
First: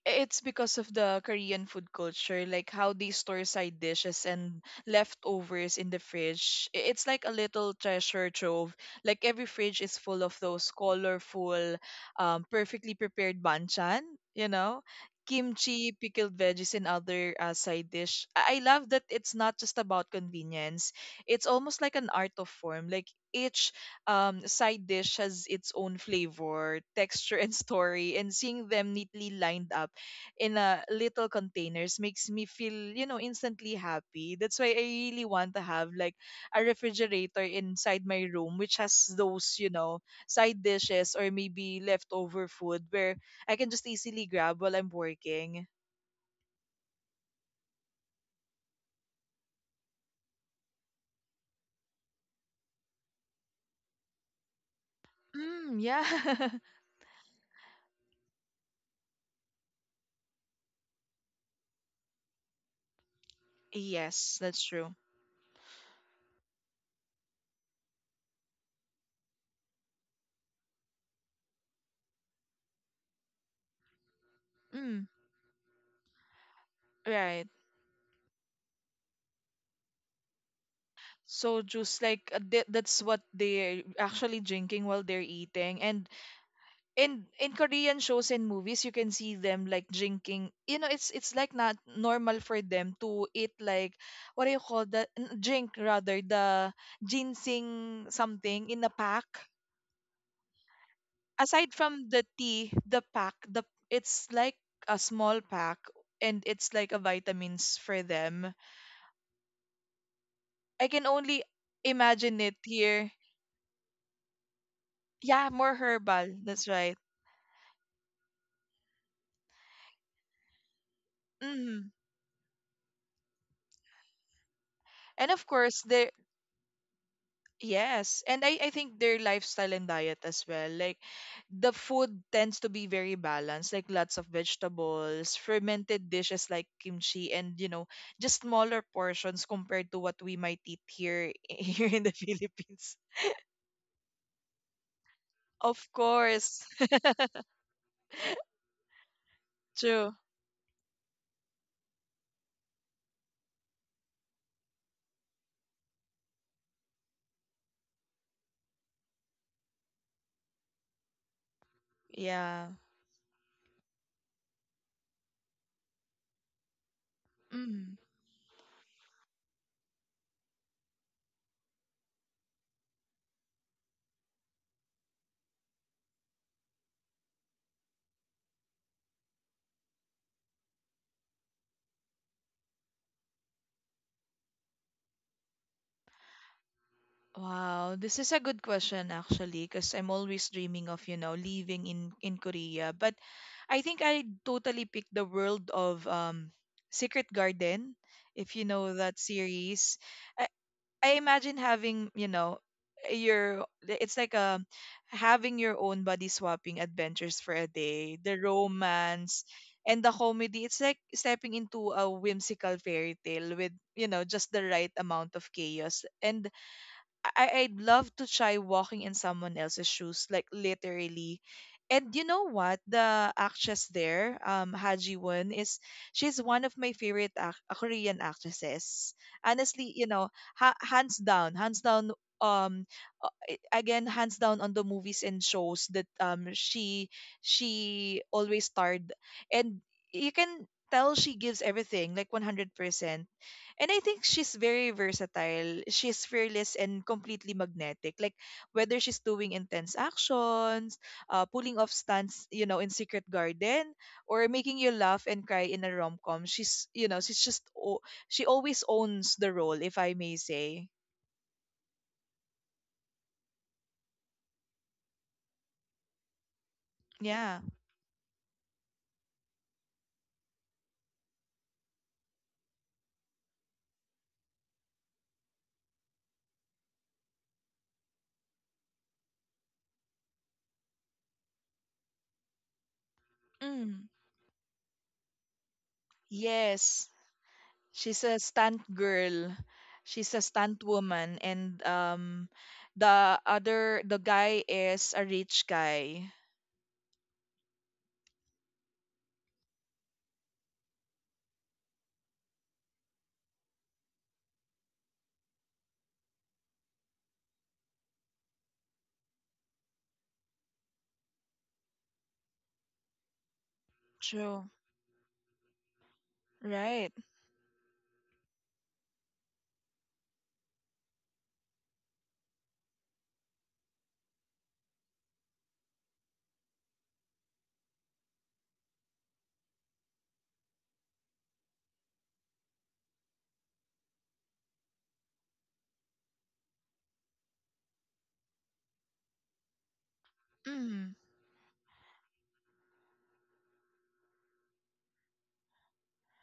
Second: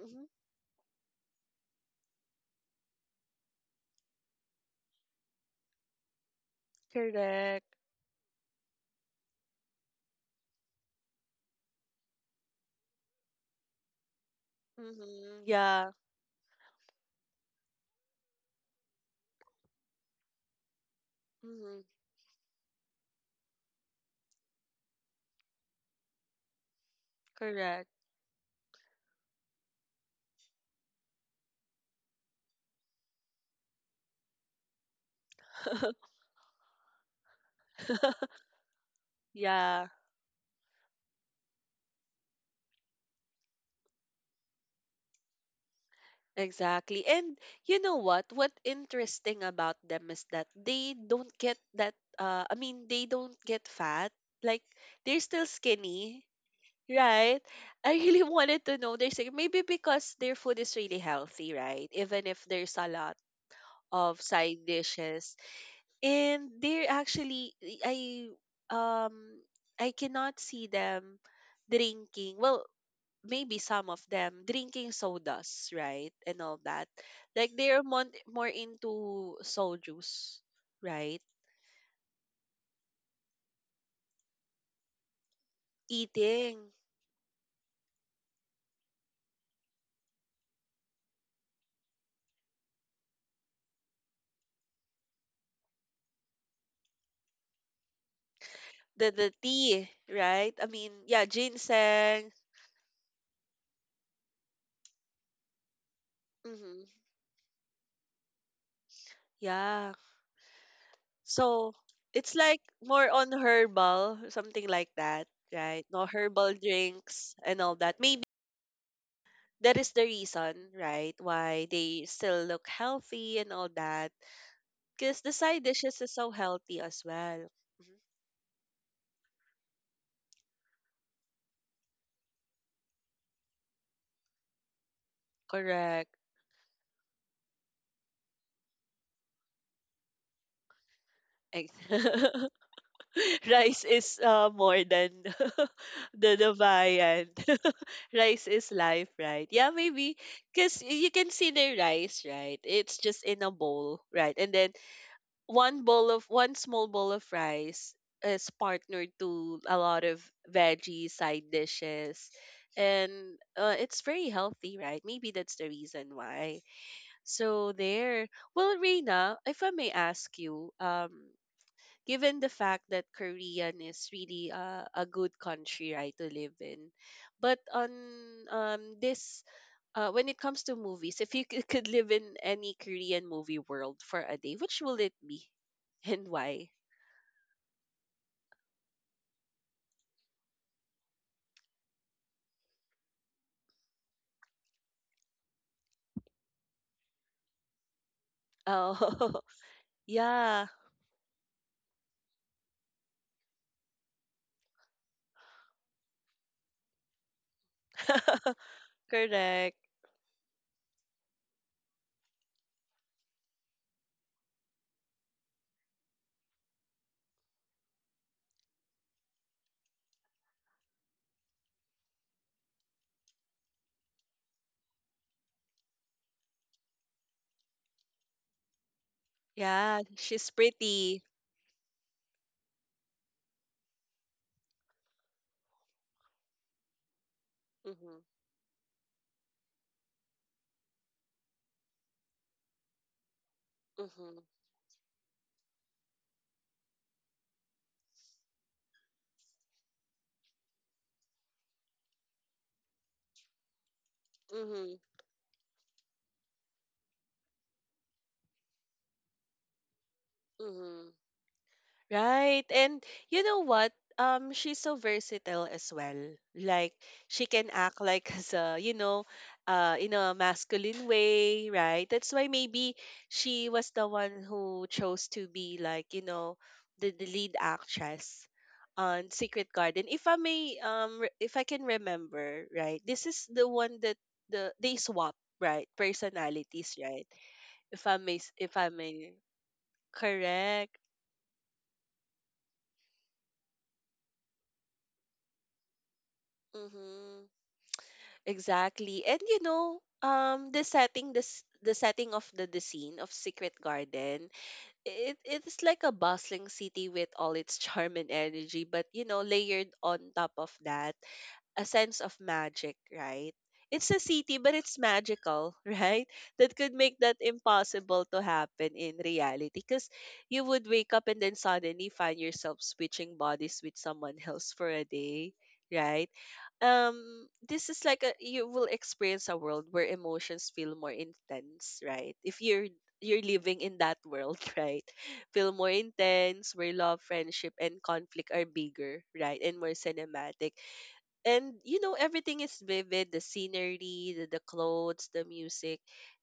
Speaker 1: mhm,
Speaker 2: it's because of the Korean food culture, like how they store side dishes and leftovers in the fridge. It's like a little
Speaker 1: correct.
Speaker 2: treasure trove. Like every fridge is full of those colorful, perfectly prepared banchan, you know,
Speaker 1: Hmm,
Speaker 2: kimchi,
Speaker 1: yeah.
Speaker 2: pickled veggies, and other, side dish. I love that it's not just about convenience. It's
Speaker 1: Mm-hmm.
Speaker 2: almost like an art of form. Like each, side dish has its own flavor, texture, and
Speaker 1: Correct.
Speaker 2: story, and seeing them neatly lined up in a little containers makes me feel, instantly happy. That's why I really want to have like a refrigerator inside my room, which has those,
Speaker 1: Yeah,
Speaker 2: side dishes or maybe leftover food, where I can just easily grab while I'm working.
Speaker 1: exactly. And you know what? What interesting about them is that they don't get that they don't get fat. Like they're still
Speaker 2: Mm,
Speaker 1: skinny,
Speaker 2: yeah.
Speaker 1: right? I really wanted to know their secret. Maybe because their food is really healthy, right? Even if there's a lot of
Speaker 2: Yes, that's
Speaker 1: side
Speaker 2: true.
Speaker 1: dishes. And they're actually I um I cannot see them drinking. Well, maybe some of them drinking
Speaker 2: Mm,
Speaker 1: sodas, right? And all that.
Speaker 2: right.
Speaker 1: Like they're more into soju's, right?
Speaker 2: So, Soju's like, that's what they're actually drinking while they're eating. And
Speaker 1: Eating
Speaker 2: in Korean shows and movies you can see them like drinking, it's like not normal for them to eat, like what do you call that, drink rather, the ginseng something in a
Speaker 1: the
Speaker 2: pack,
Speaker 1: the tea, right? I mean, yeah,
Speaker 2: aside from the
Speaker 1: ginseng.
Speaker 2: tea, the pack, the, it's like a small pack, and it's
Speaker 1: Hmm.
Speaker 2: like a vitamins for them.
Speaker 1: Yeah.
Speaker 2: I can only
Speaker 1: So it's
Speaker 2: imagine it
Speaker 1: like more
Speaker 2: here.
Speaker 1: on herbal, something like that,
Speaker 2: Yeah, more
Speaker 1: right? No
Speaker 2: herbal,
Speaker 1: herbal
Speaker 2: that's right.
Speaker 1: drinks and all that. Maybe that is the reason, right, why
Speaker 2: Hmm,
Speaker 1: they still look healthy and all that. Because
Speaker 2: and
Speaker 1: the
Speaker 2: of
Speaker 1: side
Speaker 2: course
Speaker 1: dishes
Speaker 2: there.
Speaker 1: is so healthy as well. Mm-hmm.
Speaker 2: Yes, and I think their lifestyle and diet as well. Like the food tends to be very balanced, like lots of vegetables,
Speaker 1: Correct.
Speaker 2: fermented dishes like kimchi, and just smaller portions compared to what we might eat here
Speaker 1: Ex-
Speaker 2: here in the Philippines.
Speaker 1: Rice is more than
Speaker 2: Of
Speaker 1: the
Speaker 2: course,
Speaker 1: viand. Rice is life, right? Yeah,
Speaker 2: true.
Speaker 1: maybe. Because you can see the rice, right? It's just in a bowl, right? And then one small bowl of rice is partnered to a lot of veggie side dishes.
Speaker 2: Yeah.
Speaker 1: And it's very healthy, right? Maybe that's the reason why. So
Speaker 2: Mm-hmm.
Speaker 1: there. Well, Reina, if I may ask you, given the fact that Korean is really a good country right to live in, but on this when it comes to movies, if you c- could live in any Korean movie world for a day, which will it be, and why?
Speaker 2: Wow, this is a good question actually, because I'm always dreaming of, you know, living in Korea. But I think I totally picked the world of Secret Garden, if you know that
Speaker 1: Oh.
Speaker 2: series. I,
Speaker 1: Yeah,
Speaker 2: I imagine having, you know, your, it's like having your own body swapping adventures for a day, the romance
Speaker 1: correct.
Speaker 2: and the comedy. It's like stepping into a whimsical fairy tale with, you know, just the right amount of chaos. And I'd love to try walking in someone else's shoes, like literally. And you know what? The actress there, Ha Ji Won, is she's one of my favorite Korean actresses. Honestly,
Speaker 1: Yeah,
Speaker 2: you know,
Speaker 1: she's
Speaker 2: ha- hands
Speaker 1: pretty.
Speaker 2: down, hands down. Um, Again, hands down on the movies and shows that she
Speaker 1: Mhm.
Speaker 2: she always starred, and you can tell she gives everything like 100%, and I think
Speaker 1: Mhm.
Speaker 2: she's very versatile. She's fearless and completely magnetic. Like whether she's doing intense actions, pulling off stunts, you know, in Secret Garden, or making you
Speaker 1: Mhm.
Speaker 2: laugh and cry in a rom com. She's, you know, she always owns the role, if I may say.
Speaker 1: Mhm. Right. And you know what? She's so versatile as well. Like she
Speaker 2: Yeah.
Speaker 1: can act like as a, you know, in a masculine way, right? That's why maybe she was the one who chose to be like, you know, the lead actress on Secret Garden. If I may, if I can remember, right? This is the one
Speaker 2: Mm.
Speaker 1: that the they swap, right? Personalities,
Speaker 2: Yes,
Speaker 1: right?
Speaker 2: she's a
Speaker 1: If
Speaker 2: stunt
Speaker 1: I may,
Speaker 2: girl. She's a stunt
Speaker 1: correct.
Speaker 2: woman, and the other, the guy is a rich guy.
Speaker 1: Mm-hmm. Exactly. And you know, the setting this the setting of the scene of Secret Garden, it's like a bustling city with all its charm and energy, but you know, layered on top of that a sense of magic, right? It's a city,
Speaker 2: True.
Speaker 1: but it's magical, right? That could
Speaker 2: Right.
Speaker 1: make that impossible to happen in reality. Because you would wake up and then suddenly find yourself switching bodies with someone else for a day, right? This is like a you will experience a world where emotions feel more intense, right? If you're living in that world, right? Feel more intense, where love, friendship, and conflict are bigger, right? And more cinematic,
Speaker 2: Mm,
Speaker 1: and you know everything is vivid, the scenery, the clothes, the music,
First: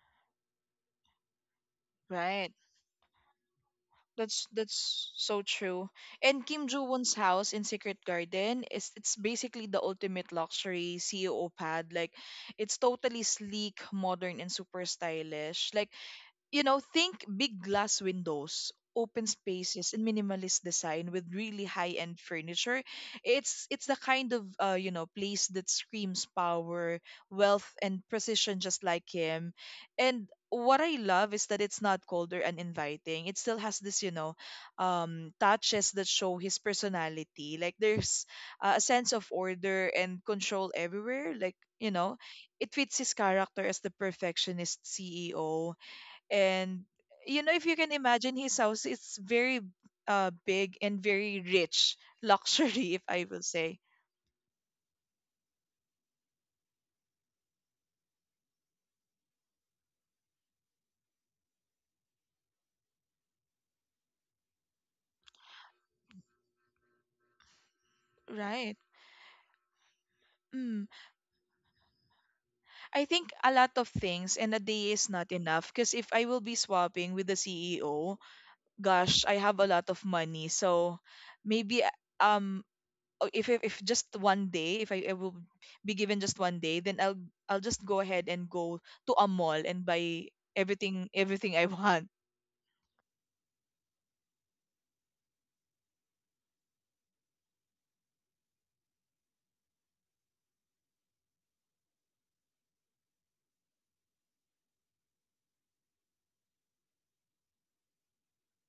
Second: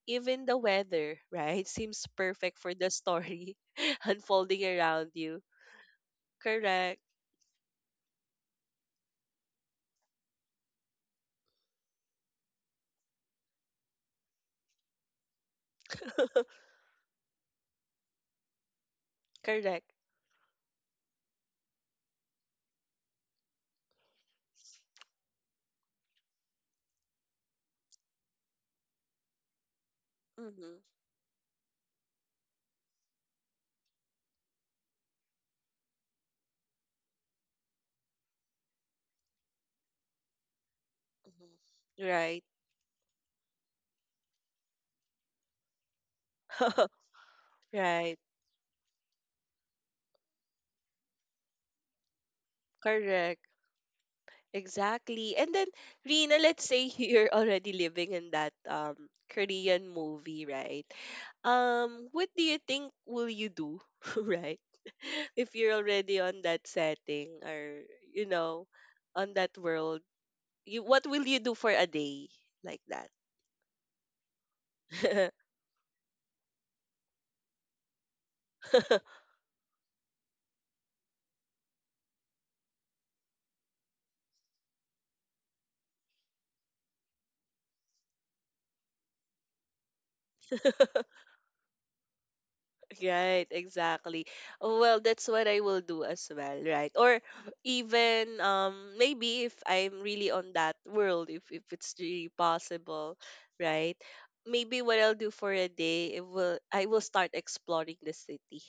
Speaker 1: even the weather, right, seems
Speaker 2: right.
Speaker 1: perfect for the story
Speaker 2: That's
Speaker 1: unfolding around
Speaker 2: so
Speaker 1: you.
Speaker 2: true. And Kim Joo
Speaker 1: Correct.
Speaker 2: Won's house in Secret Garden is, it's basically the ultimate luxury CEO pad. Like it's totally sleek, modern, and super stylish. Like, you know, think big glass windows, open
Speaker 1: Correct.
Speaker 2: spaces, and minimalist design with really high-end furniture. It's the kind of you know, place that screams power, wealth, and precision, just like him. And
Speaker 1: Mm-hmm.
Speaker 2: what I love is that it's not cold or uninviting. It still has this, you know, touches that show his personality. Like there's a sense of order and control everywhere. Like, you
Speaker 1: Mm-hmm.
Speaker 2: know,
Speaker 1: Right.
Speaker 2: it fits his character as the perfectionist CEO. And you know, if you can
Speaker 1: Right.
Speaker 2: imagine his house, it's very big and very rich luxury, if I
Speaker 1: Correct.
Speaker 2: will say.
Speaker 1: Exactly. And then, Rina, let's say you're already living in that Korean movie, right? What do you think will you do, right? If you're already on that setting, or, you know,
Speaker 2: Right.
Speaker 1: on that world, you
Speaker 2: Mm.
Speaker 1: what will you do for a day like
Speaker 2: I think a lot of things, and a day is not
Speaker 1: that?
Speaker 2: enough, because if I will be swapping with the CEO, gosh, I have a lot of money. So maybe um if just one day, if I will be given just one day, then I'll just go ahead and go to a mall and buy everything I want.
Speaker 1: Right, exactly. Oh, well, that's what I will do as well, right? Or even maybe if I'm really on that world, if it's really possible, right? Maybe what I'll do for a day, it will I will start exploring the city,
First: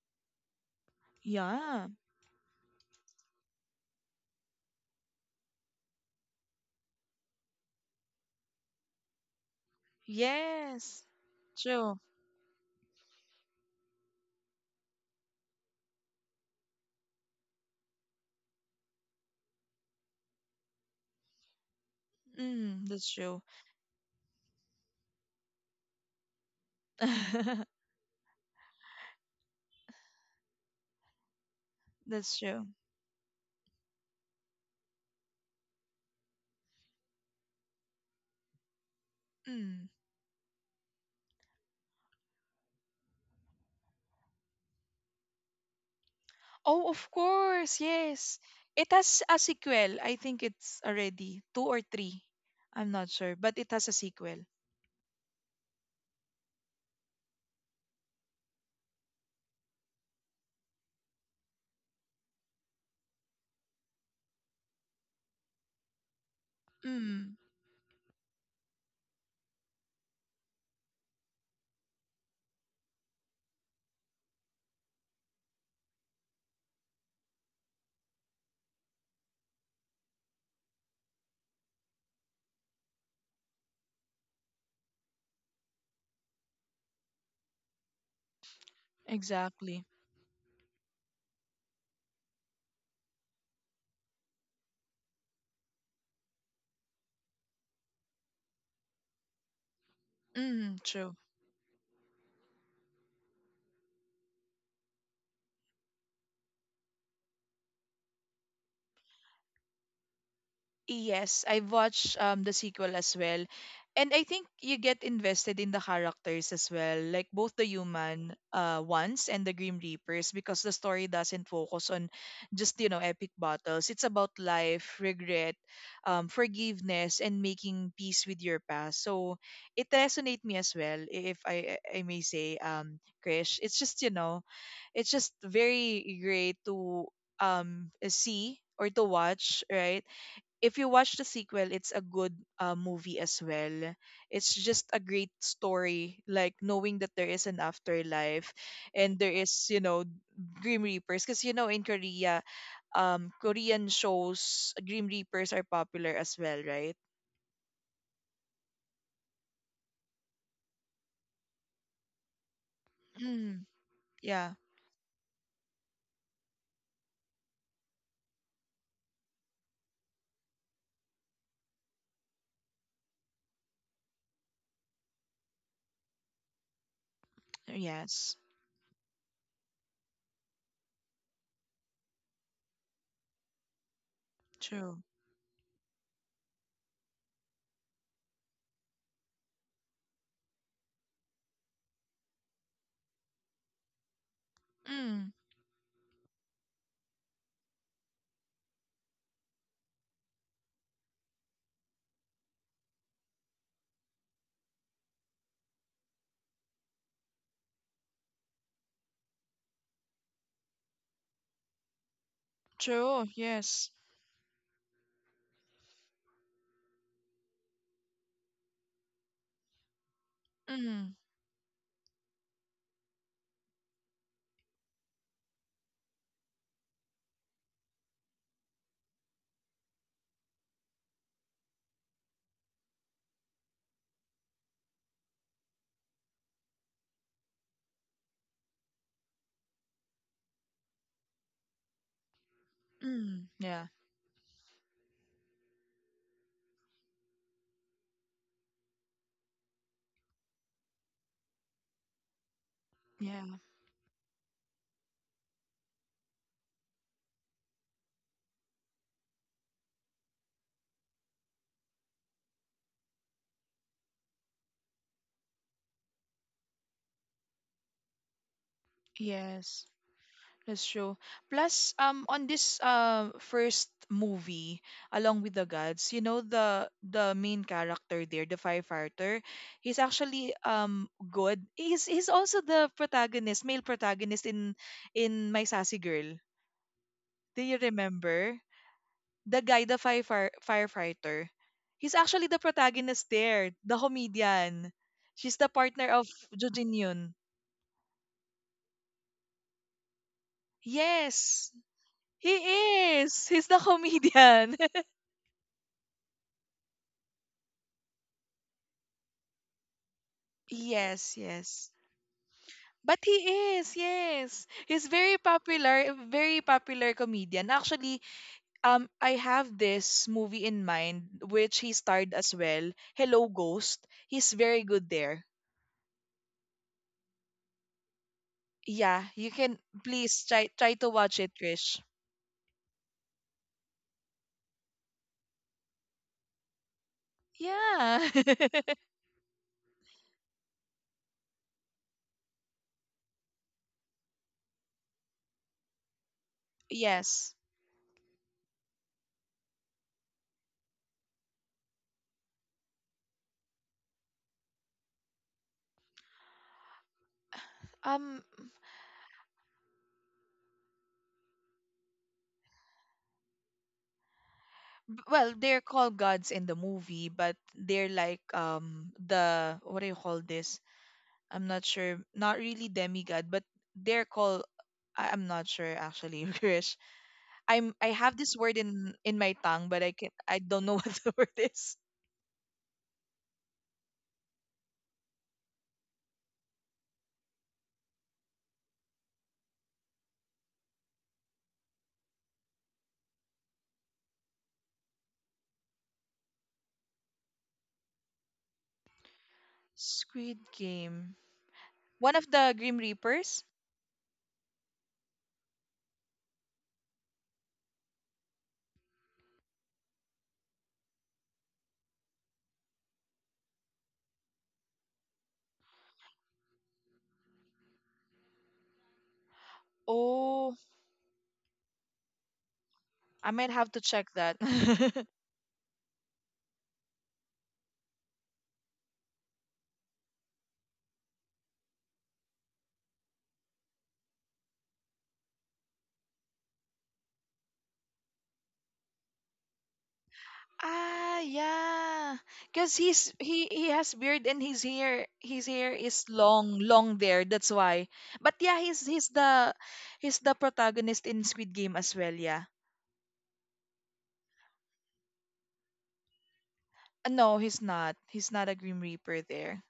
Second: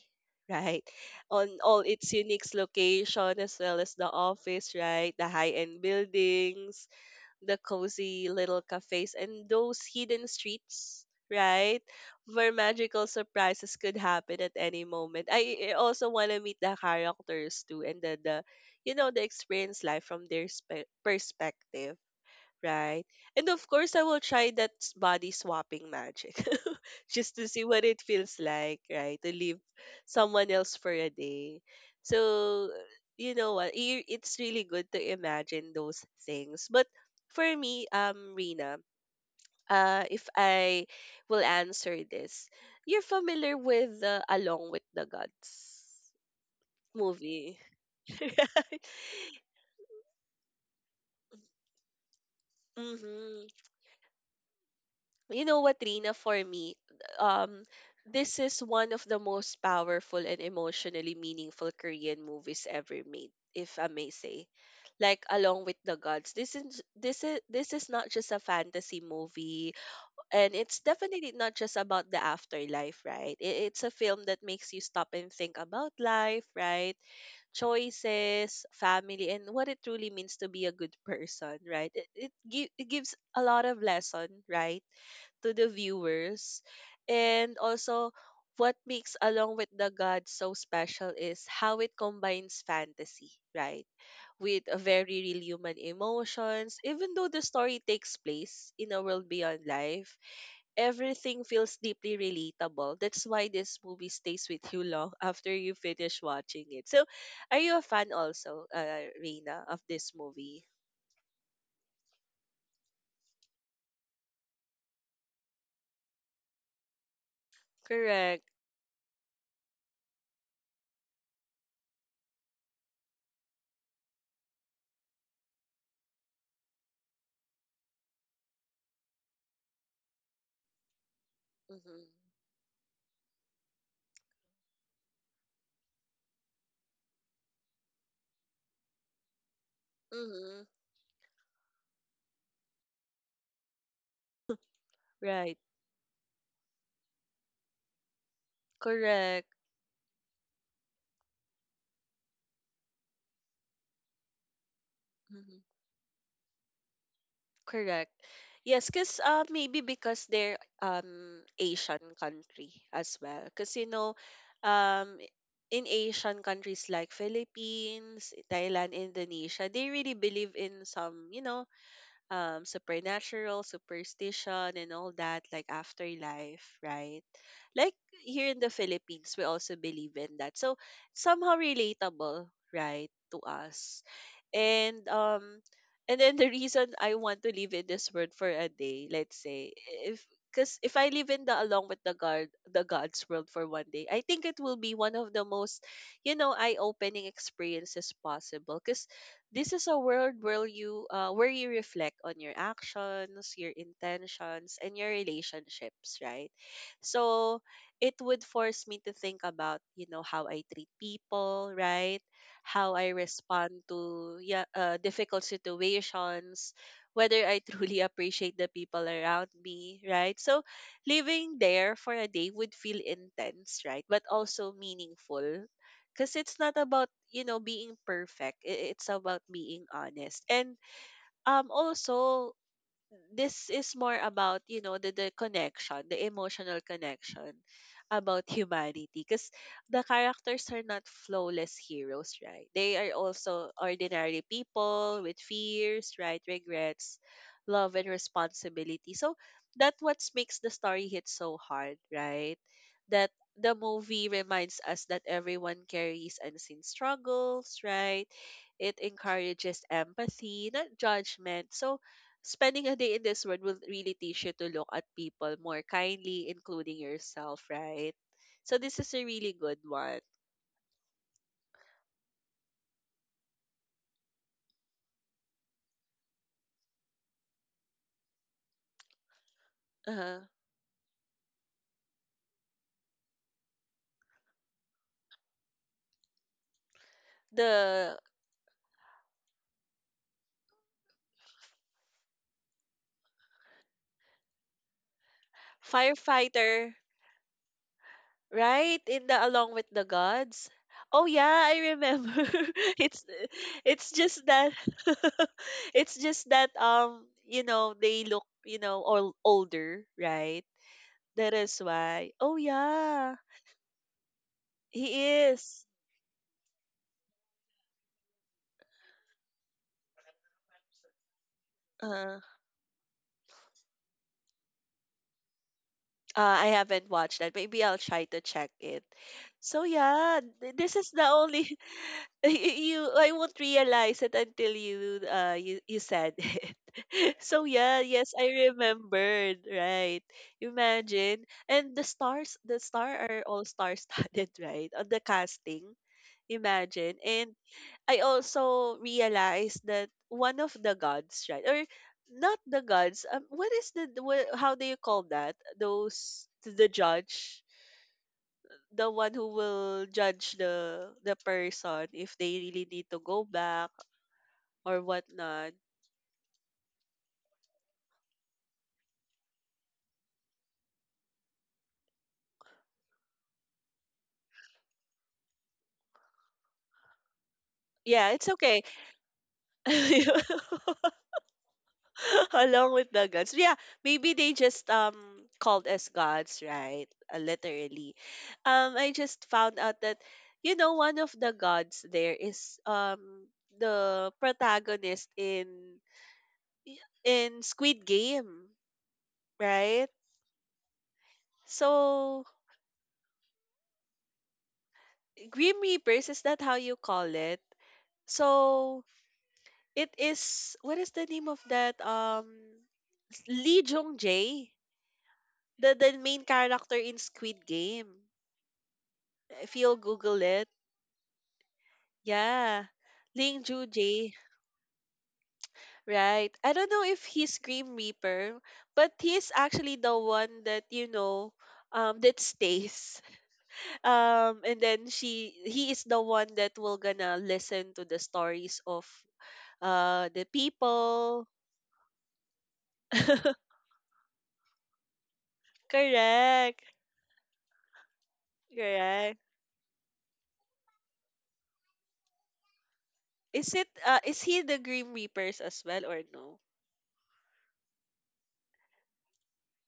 Speaker 1: right? On all
Speaker 2: Yeah.
Speaker 1: its unique location, as well as the office, right? The high-end buildings, the cozy little cafes, and those hidden
Speaker 2: Yes.
Speaker 1: streets, right?
Speaker 2: True.
Speaker 1: Where magical surprises could happen at any moment. I also want to meet the characters too, and the you know the experience life from their spe- perspective,
Speaker 2: Mm,
Speaker 1: right?
Speaker 2: that's true.
Speaker 1: And of course, I will try that s- body swapping magic just to see what it feels like, right? To leave someone else for a day.
Speaker 2: That's true.
Speaker 1: So, you know what? It's really good to imagine those things. But for me, Rina,
Speaker 2: Mm.
Speaker 1: if I will answer this, you're familiar with the Along with the Gods
Speaker 2: Oh, of
Speaker 1: movie,
Speaker 2: course. Yes.
Speaker 1: right?
Speaker 2: It has a sequel. I think it's already two or three. I'm not sure,
Speaker 1: Mm-hmm.
Speaker 2: but it has a sequel.
Speaker 1: You know what, Rina, for me, um, this is one of the most powerful and emotionally meaningful Korean movies ever made, if I may say. Like Along with the Gods.
Speaker 2: Mm,
Speaker 1: This is not just a fantasy movie, and it's definitely not just about the afterlife, right? It's a film that makes you stop and think about life, right? Choices, family, and what it truly means to be a good person, right? It gives a lot of lesson, right, to the viewers. And also, what makes Along with
Speaker 2: exactly.
Speaker 1: the Gods so special is how it combines fantasy, right? With a very real human emotions. Even though the story takes place in a world beyond life,
Speaker 2: Mm, true.
Speaker 1: everything feels deeply relatable. That's why this movie stays with you long after you finish watching it. So, are you a fan also, Reina, of this movie?
Speaker 2: Yes, I've watched the sequel as well. And I think you get invested in the characters as well, like both the human
Speaker 1: Correct.
Speaker 2: ones and the Grim Reapers, because the story doesn't focus on just, you know, epic battles. It's about life, regret, forgiveness, and making peace with your past. So it resonated me as well, if I
Speaker 1: Mm-hmm.
Speaker 2: I may say, Krish. It's just, you know, it's just very great to see or to watch, right?
Speaker 1: Mm-hmm.
Speaker 2: If you watch the sequel, it's a good movie as well. It's just a great
Speaker 1: Right.
Speaker 2: story, like knowing that there is an afterlife, and there
Speaker 1: Correct.
Speaker 2: is, you know, Grim Reapers. Because, you know, in Korea, Korean shows, Grim Reapers are
Speaker 1: Mm-hmm.
Speaker 2: popular as well, right?
Speaker 1: Correct. Yes, because maybe because they're Asian country as well.
Speaker 2: Mm,
Speaker 1: Because you know,
Speaker 2: yeah.
Speaker 1: um, i- in Asian countries like Philippines, Thailand, Indonesia, they really believe in some you know supernatural superstition and all that, like afterlife, right? Like
Speaker 2: Yes.
Speaker 1: here in the Philippines we also believe in that, so somehow relatable, right, to us.
Speaker 2: True.
Speaker 1: and um and then the reason I want to live in this world for a day, let's say, if because if I live in the along with the god, the god's world for one day, I think it will be one
Speaker 2: Mm,
Speaker 1: of the most, you know, eye-opening experiences possible, because this is a world where you reflect on your actions, your intentions, and your relationships, right? So it would force me to think about, you know, how I treat people, right? How I
Speaker 2: true.
Speaker 1: respond
Speaker 2: Yes.
Speaker 1: to yeah, difficult situations, whether I truly appreciate the people around me, right? So
Speaker 2: Mm,
Speaker 1: living there for a day would feel intense, right? But also meaningful because it's not about being perfect it's about being honest and also, this is more about the connection, the emotional connection about humanity, because the characters are not flawless heroes, right? They are
Speaker 2: mm,
Speaker 1: also
Speaker 2: yeah.
Speaker 1: ordinary people with fears, right? Regrets, love, and responsibility. So that what makes the story hit so hard, right? that
Speaker 2: Yeah.
Speaker 1: The movie reminds us that everyone carries unseen struggles, right? It encourages empathy, not judgment. So spending a day in this world will really teach you to look at people more kindly, including yourself, right? So this is a really good
Speaker 2: Yes.
Speaker 1: one.
Speaker 2: That's true. Plus, on this first movie, Along With the Gods, you know, the main character there, the firefighter, he's
Speaker 1: Uh-huh.
Speaker 2: actually good. He's also the protagonist, male protagonist in My Sassy Girl. Do you
Speaker 1: The
Speaker 2: remember the guy, the firefighter? He's actually the protagonist there, the comedian. She's the partner of Jo
Speaker 1: firefighter,
Speaker 2: Jin Yoon.
Speaker 1: right? In the Along with the Gods. Oh yeah,
Speaker 2: Yes,
Speaker 1: I remember.
Speaker 2: he
Speaker 1: it's
Speaker 2: is. He's the
Speaker 1: it's just that
Speaker 2: comedian.
Speaker 1: it's just that you know, they look, you know, all older, right?
Speaker 2: Yes,
Speaker 1: That is
Speaker 2: yes.
Speaker 1: why. Oh
Speaker 2: But
Speaker 1: yeah,
Speaker 2: he is, yes. He's
Speaker 1: he is.
Speaker 2: very popular comedian. Actually, I have this movie in mind which he starred
Speaker 1: Uh-huh.
Speaker 2: as well. Hello Ghost. He's very good there.
Speaker 1: I haven't watched that. Maybe I'll try to check it.
Speaker 2: Yeah, you can
Speaker 1: So yeah,
Speaker 2: please
Speaker 1: this
Speaker 2: try
Speaker 1: is
Speaker 2: to
Speaker 1: the
Speaker 2: watch it,
Speaker 1: only
Speaker 2: Trish.
Speaker 1: y- y- you I won't realize it until you you said it. So yeah,
Speaker 2: Yeah.
Speaker 1: yes, I remembered, right. Imagine. And the star are all star studded, right? On the casting. Imagine.
Speaker 2: yes.
Speaker 1: And I also realized that one of the gods, right? Or not the gods. What is what, how do you call that? Those the judge,
Speaker 2: Um
Speaker 1: the one who will judge the person if they really need to go back or
Speaker 2: well,
Speaker 1: whatnot.
Speaker 2: they're called gods in the movie, but they're like the, what do you call this? I'm not sure. Not really demigod, but they're called, I'm not sure actually, Krish. I'm I
Speaker 1: Yeah,
Speaker 2: have
Speaker 1: it's
Speaker 2: this word
Speaker 1: okay.
Speaker 2: in my tongue, but I can, I don't know what the word is.
Speaker 1: Along with the gods. Yeah, maybe they just called us gods, right? Literally. I just found out that you know one of the gods there is the protagonist in Squid Game, right?
Speaker 2: Squid Game. One
Speaker 1: So
Speaker 2: of the Grim Reapers.
Speaker 1: Grim Reapers, is that how you call it? So it is, what is the name of that Lee Jong Jae, the main character in Squid Game. If you'll Google it,
Speaker 2: Oh,
Speaker 1: yeah,
Speaker 2: I
Speaker 1: Ling
Speaker 2: might
Speaker 1: Joo
Speaker 2: have to check
Speaker 1: Jae,
Speaker 2: that.
Speaker 1: right? I don't know if he's Grim Reaper, but he's actually the one that, you know, that stays. And then he is the one that will gonna listen to the stories of the
Speaker 2: Ah,
Speaker 1: people.
Speaker 2: yeah, because he has beard, and his hair, his hair is long,
Speaker 1: Correct,
Speaker 2: long there. That's why. But yeah,
Speaker 1: correct.
Speaker 2: he's the protagonist in Squid Game as well. Yeah.
Speaker 1: Is it is he the Grim Reapers as well or no?
Speaker 2: No, he's not. He's not a Grim Reaper there.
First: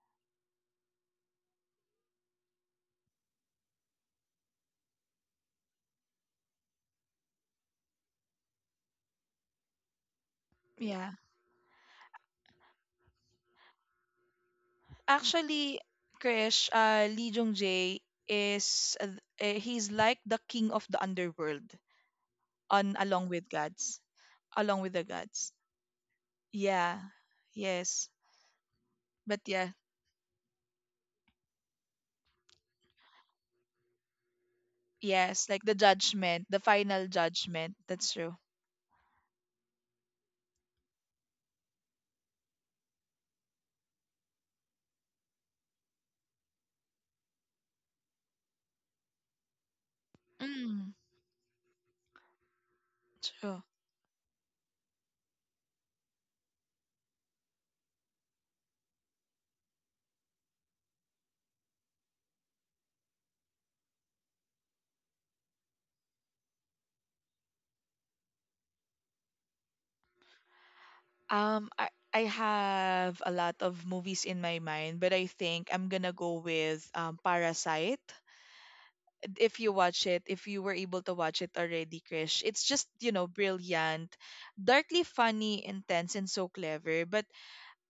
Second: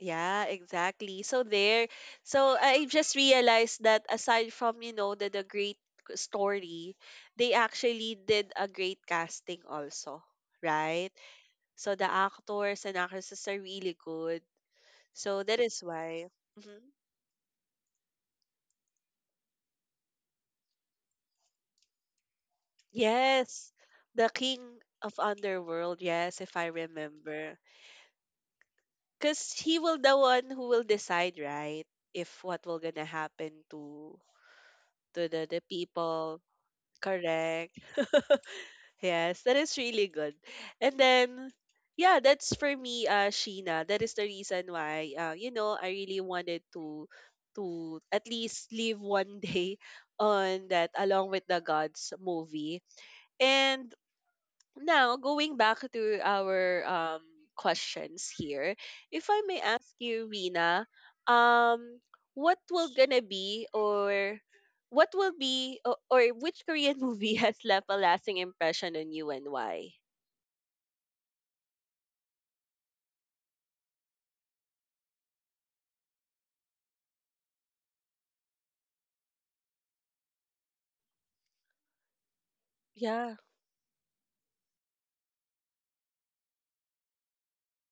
Speaker 1: Yeah, exactly. So there, so I just realized that aside from, you know, the great story, they actually did a great casting also, right?
Speaker 2: Yeah.
Speaker 1: So the actors and actresses are really good. So that
Speaker 2: Actually,
Speaker 1: is why.
Speaker 2: Krish,
Speaker 1: Mhm.
Speaker 2: Lee Jong Jae is he's like the king of the underworld on Along With
Speaker 1: Yes,
Speaker 2: Gods,
Speaker 1: the
Speaker 2: Along
Speaker 1: king
Speaker 2: With the
Speaker 1: of
Speaker 2: Gods.
Speaker 1: underworld, yes, if I
Speaker 2: Yeah,
Speaker 1: remember.
Speaker 2: yes, but
Speaker 1: Because
Speaker 2: yeah,
Speaker 1: he will the one who will decide, right? If what will gonna happen to
Speaker 2: yes,
Speaker 1: the
Speaker 2: like the
Speaker 1: people.
Speaker 2: judgment, the final
Speaker 1: Correct.
Speaker 2: judgment. That's true.
Speaker 1: Yes, that is really good. And then, yeah, that's for me, Sheena. That is the reason why, you know, I really wanted to at least live one day on that
Speaker 2: Mm,
Speaker 1: Along with the Gods movie.
Speaker 2: true.
Speaker 1: And now going back to our questions here, if I may ask you, Rina, um, what will gonna be, or what will be, or which Korean movie has left a lasting impression on you and why?
Speaker 2: Um, I I have a lot of movies in my mind, but I think I'm gonna go with Parasite. If you watch it, if you were able to watch it already, Krish, it's just, you know,
Speaker 1: Yeah,
Speaker 2: brilliant, darkly funny, intense, and so clever. But,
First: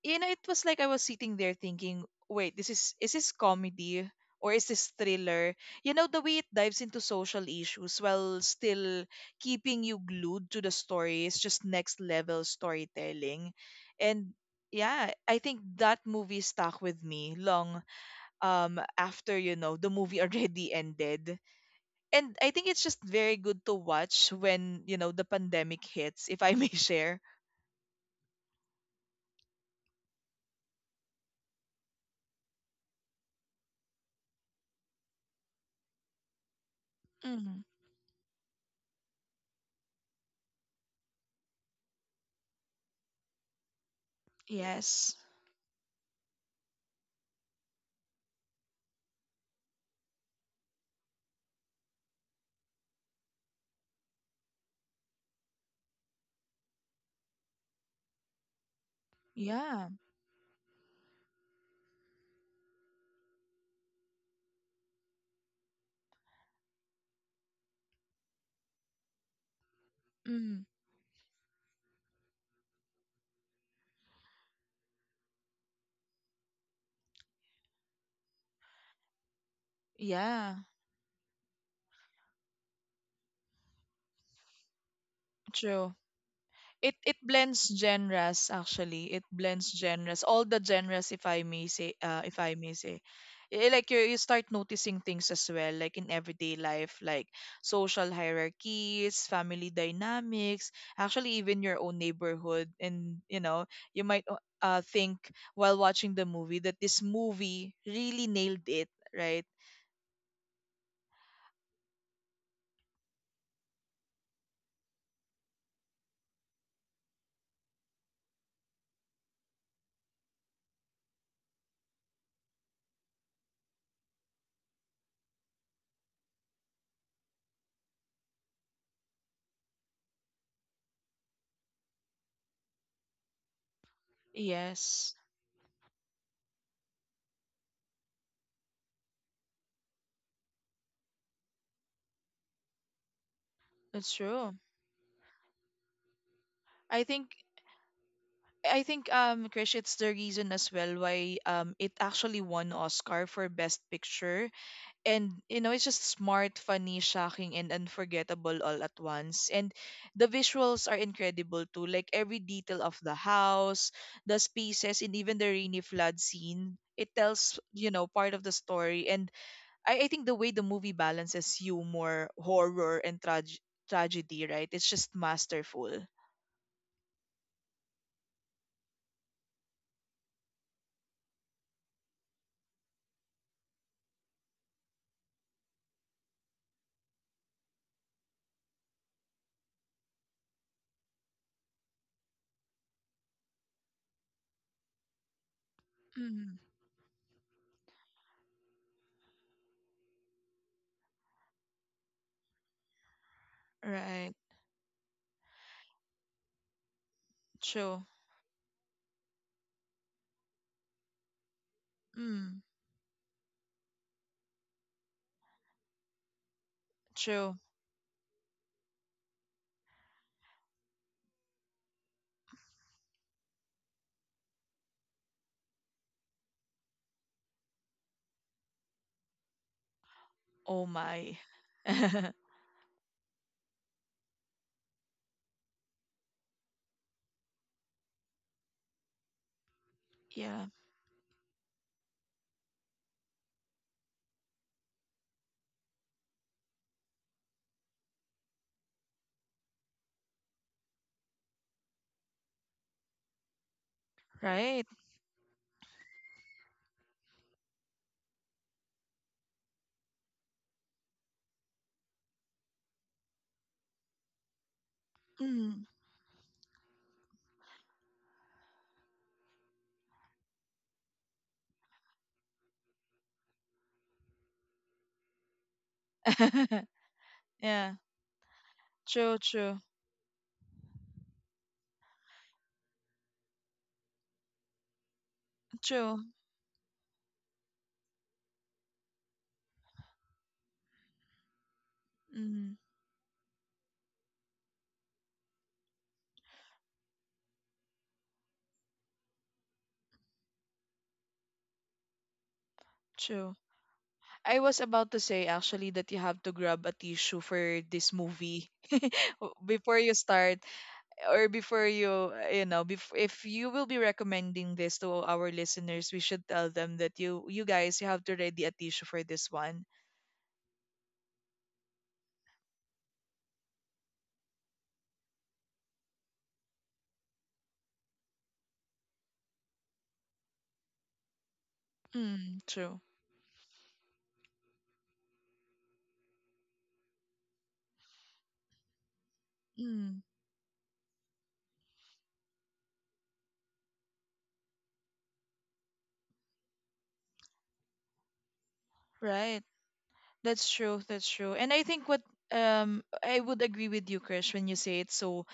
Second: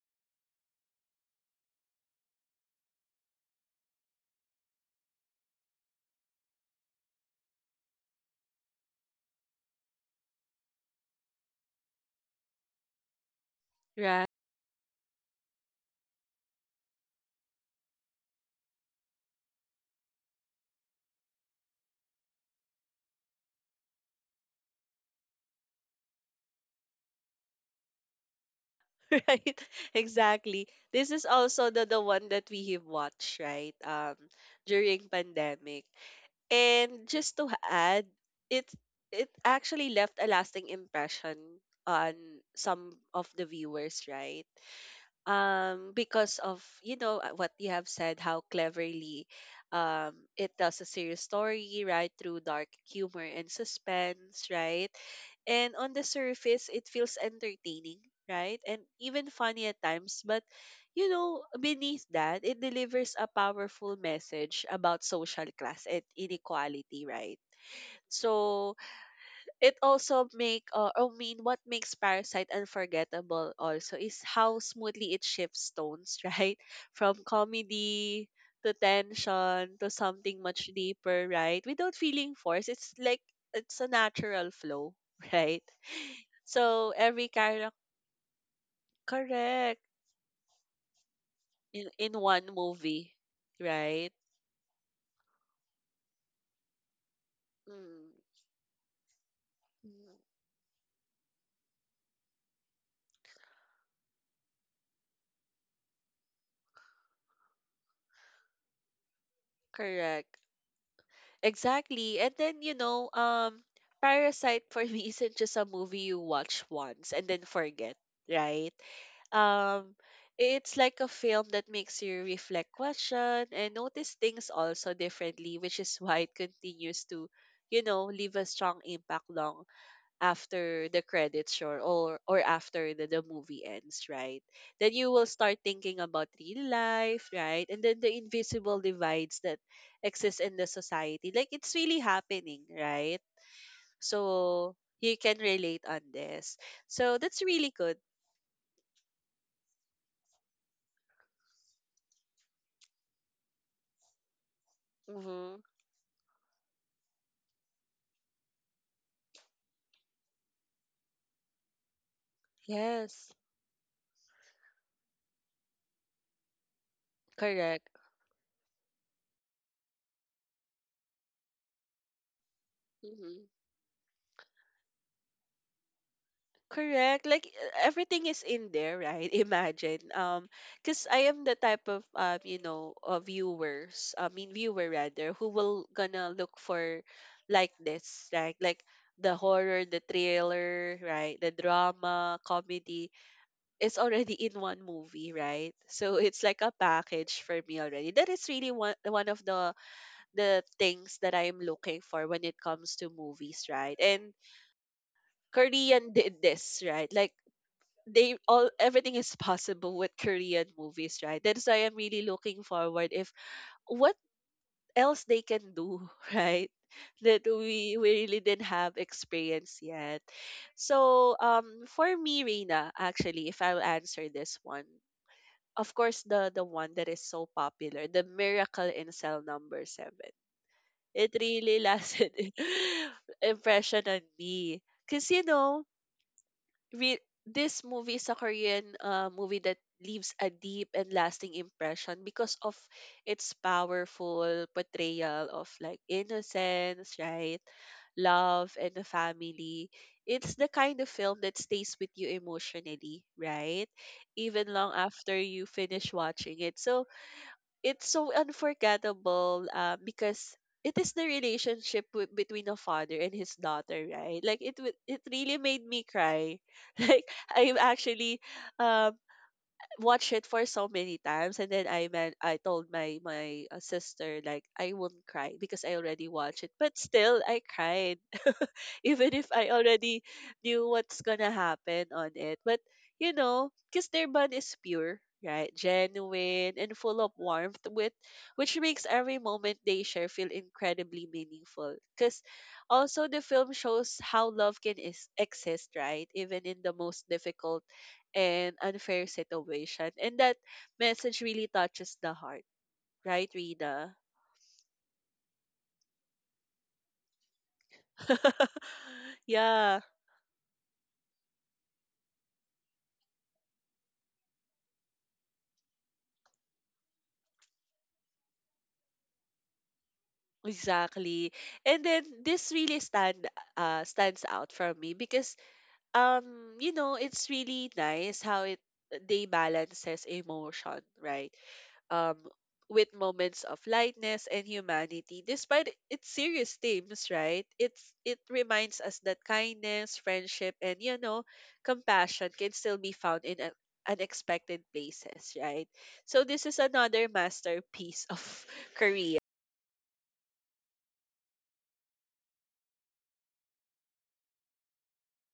Speaker 2: you know, it was like I was sitting there thinking, wait, this is this comedy? Or is this thriller? You know, the way it dives into social issues while still keeping you glued to the story is just next level storytelling.
Speaker 1: right.
Speaker 2: And yeah, I think that movie stuck with me long after, you know, the movie already ended. And I think it's just very good to watch when, you know, the pandemic hits. If I may share,
Speaker 1: Right. Exactly, this is also the one that we have watched, right? Um, during pandemic. And just to
Speaker 2: mm.
Speaker 1: add, it it actually left a lasting impression on some of the viewers, right?
Speaker 2: Yes.
Speaker 1: Um, because of, you know, what you have said, how cleverly it tells a serious story, right? Through dark humor and suspense, right? And on the surface, it feels entertaining, right? And even funny at
Speaker 2: Yeah.
Speaker 1: times, but you know, beneath that, it delivers a powerful message about social class and inequality, right? So it also
Speaker 2: Mm.
Speaker 1: make I mean, what makes Parasite unforgettable also is how smoothly it shifts tones, right? From comedy to tension to something
Speaker 2: Yeah.
Speaker 1: much deeper, right? Without feeling forced. It's like it's a natural flow, right?
Speaker 2: True.
Speaker 1: So
Speaker 2: It
Speaker 1: every
Speaker 2: blends
Speaker 1: character
Speaker 2: genres, actually, it blends
Speaker 1: correct
Speaker 2: genres, all the genres, if I may say,
Speaker 1: in
Speaker 2: if
Speaker 1: one
Speaker 2: I may say.
Speaker 1: movie,
Speaker 2: Eh, like
Speaker 1: right?
Speaker 2: you start noticing things as well, like in everyday life, like social
Speaker 1: Mm,
Speaker 2: hierarchies, family
Speaker 1: mm,
Speaker 2: dynamics, actually even your own neighborhood. And you know, you might think while watching the movie that this movie really nailed it, right?
Speaker 1: correct. Exactly. And then, you know, Parasite for me isn't just a movie you watch once and then forget, right? Um, it's like a film that makes you reflect, question, and notice things also differently, which is why it continues to, you know, leave a strong impact long after the credits sure or after the movie ends, right? Then you
Speaker 2: Yes,
Speaker 1: will start thinking about real life, right? And then the invisible divides that exist in the society, like it's really happening, right?
Speaker 2: that's true.
Speaker 1: So you can relate on this,
Speaker 2: i
Speaker 1: so
Speaker 2: think
Speaker 1: that's really good.
Speaker 2: I think, Krish, it's the reason as well why it actually won Oscar for Best Picture. And you
Speaker 1: Mm-hmm.
Speaker 2: know, it's just smart, funny, shocking, and unforgettable all at once. And the visuals are incredible too. Like every detail of the
Speaker 1: Yes.
Speaker 2: house, the spaces, and even the rainy flood scene. It tells,
Speaker 1: Correct.
Speaker 2: you know, part of the story. And I think the way the movie balances humor, horror, and
Speaker 1: Mhm.
Speaker 2: tragedy, right? It's just masterful.
Speaker 1: Correct. Like everything is in there, right? Imagine. Because I am the type of you know, viewers. I mean, viewer rather, who will gonna look for like this, right? Like the horror, the thriller, right? The drama, comedy. It's already in one movie, right? So it's
Speaker 2: Hmm.
Speaker 1: like a package for me already. That is really one of the things that I am looking for when it comes to movies, right? And
Speaker 2: Right.
Speaker 1: Korean did this, right? Like
Speaker 2: True.
Speaker 1: they all everything is possible with Korean movies, right? That's why I'm really
Speaker 2: Mm.
Speaker 1: looking forward if what else they can do, right? That
Speaker 2: True.
Speaker 1: we really didn't have experience yet. So for me, Reina, actually, if I'll answer this one, of course the one that is so popular, The Miracle in Cell Number Seven.
Speaker 2: Oh
Speaker 1: It
Speaker 2: my.
Speaker 1: really lasted impression on me. Cause you know, this movie is a Korean movie that leaves a
Speaker 2: Yeah.
Speaker 1: deep and lasting impression because of its powerful portrayal of like innocence, right? Love and the family. It's the kind of film that stays with you emotionally, right? Even
Speaker 2: Right.
Speaker 1: long after you finish watching it. So it's so unforgettable because it is the relationship between a father and his daughter, right? Like it really
Speaker 2: Mm.
Speaker 1: made me cry like I actually um watched it for so many times, and then I told my sister like I won't cry because I already watched it, but still I
Speaker 2: Yeah.
Speaker 1: cried even
Speaker 2: True.
Speaker 1: if I
Speaker 2: True.
Speaker 1: already knew what's gonna happen on it. But you know, because their bond is pure, right?
Speaker 2: True.
Speaker 1: Genuine and full of warmth, with which makes every moment they share feel incredibly meaningful. Cause
Speaker 2: Mm.
Speaker 1: also the film shows how love can exist, right? Even in the most difficult and unfair situation. And that message really touches the heart. Right,
Speaker 2: True.
Speaker 1: Rita?
Speaker 2: I was about to say actually that you have to grab a tissue for this movie before
Speaker 1: Yeah.
Speaker 2: you start, or before you you know, if you will be recommending this to our listeners, we should tell them that you have to ready a tissue for this one.
Speaker 1: Exactly. And then this really stand stands out for me because you know it's really nice how it they balances emotion, right? Um,
Speaker 2: Mm, true.
Speaker 1: with moments of lightness and humanity despite its serious themes, right? It reminds us that kindness,
Speaker 2: Mm,
Speaker 1: friendship, and, you know, compassion can still be found in unexpected places, right? So this is another masterpiece of Korea.
Speaker 2: right. That's true. That's true. And I think what, I would agree with you, Krish, when you say it's so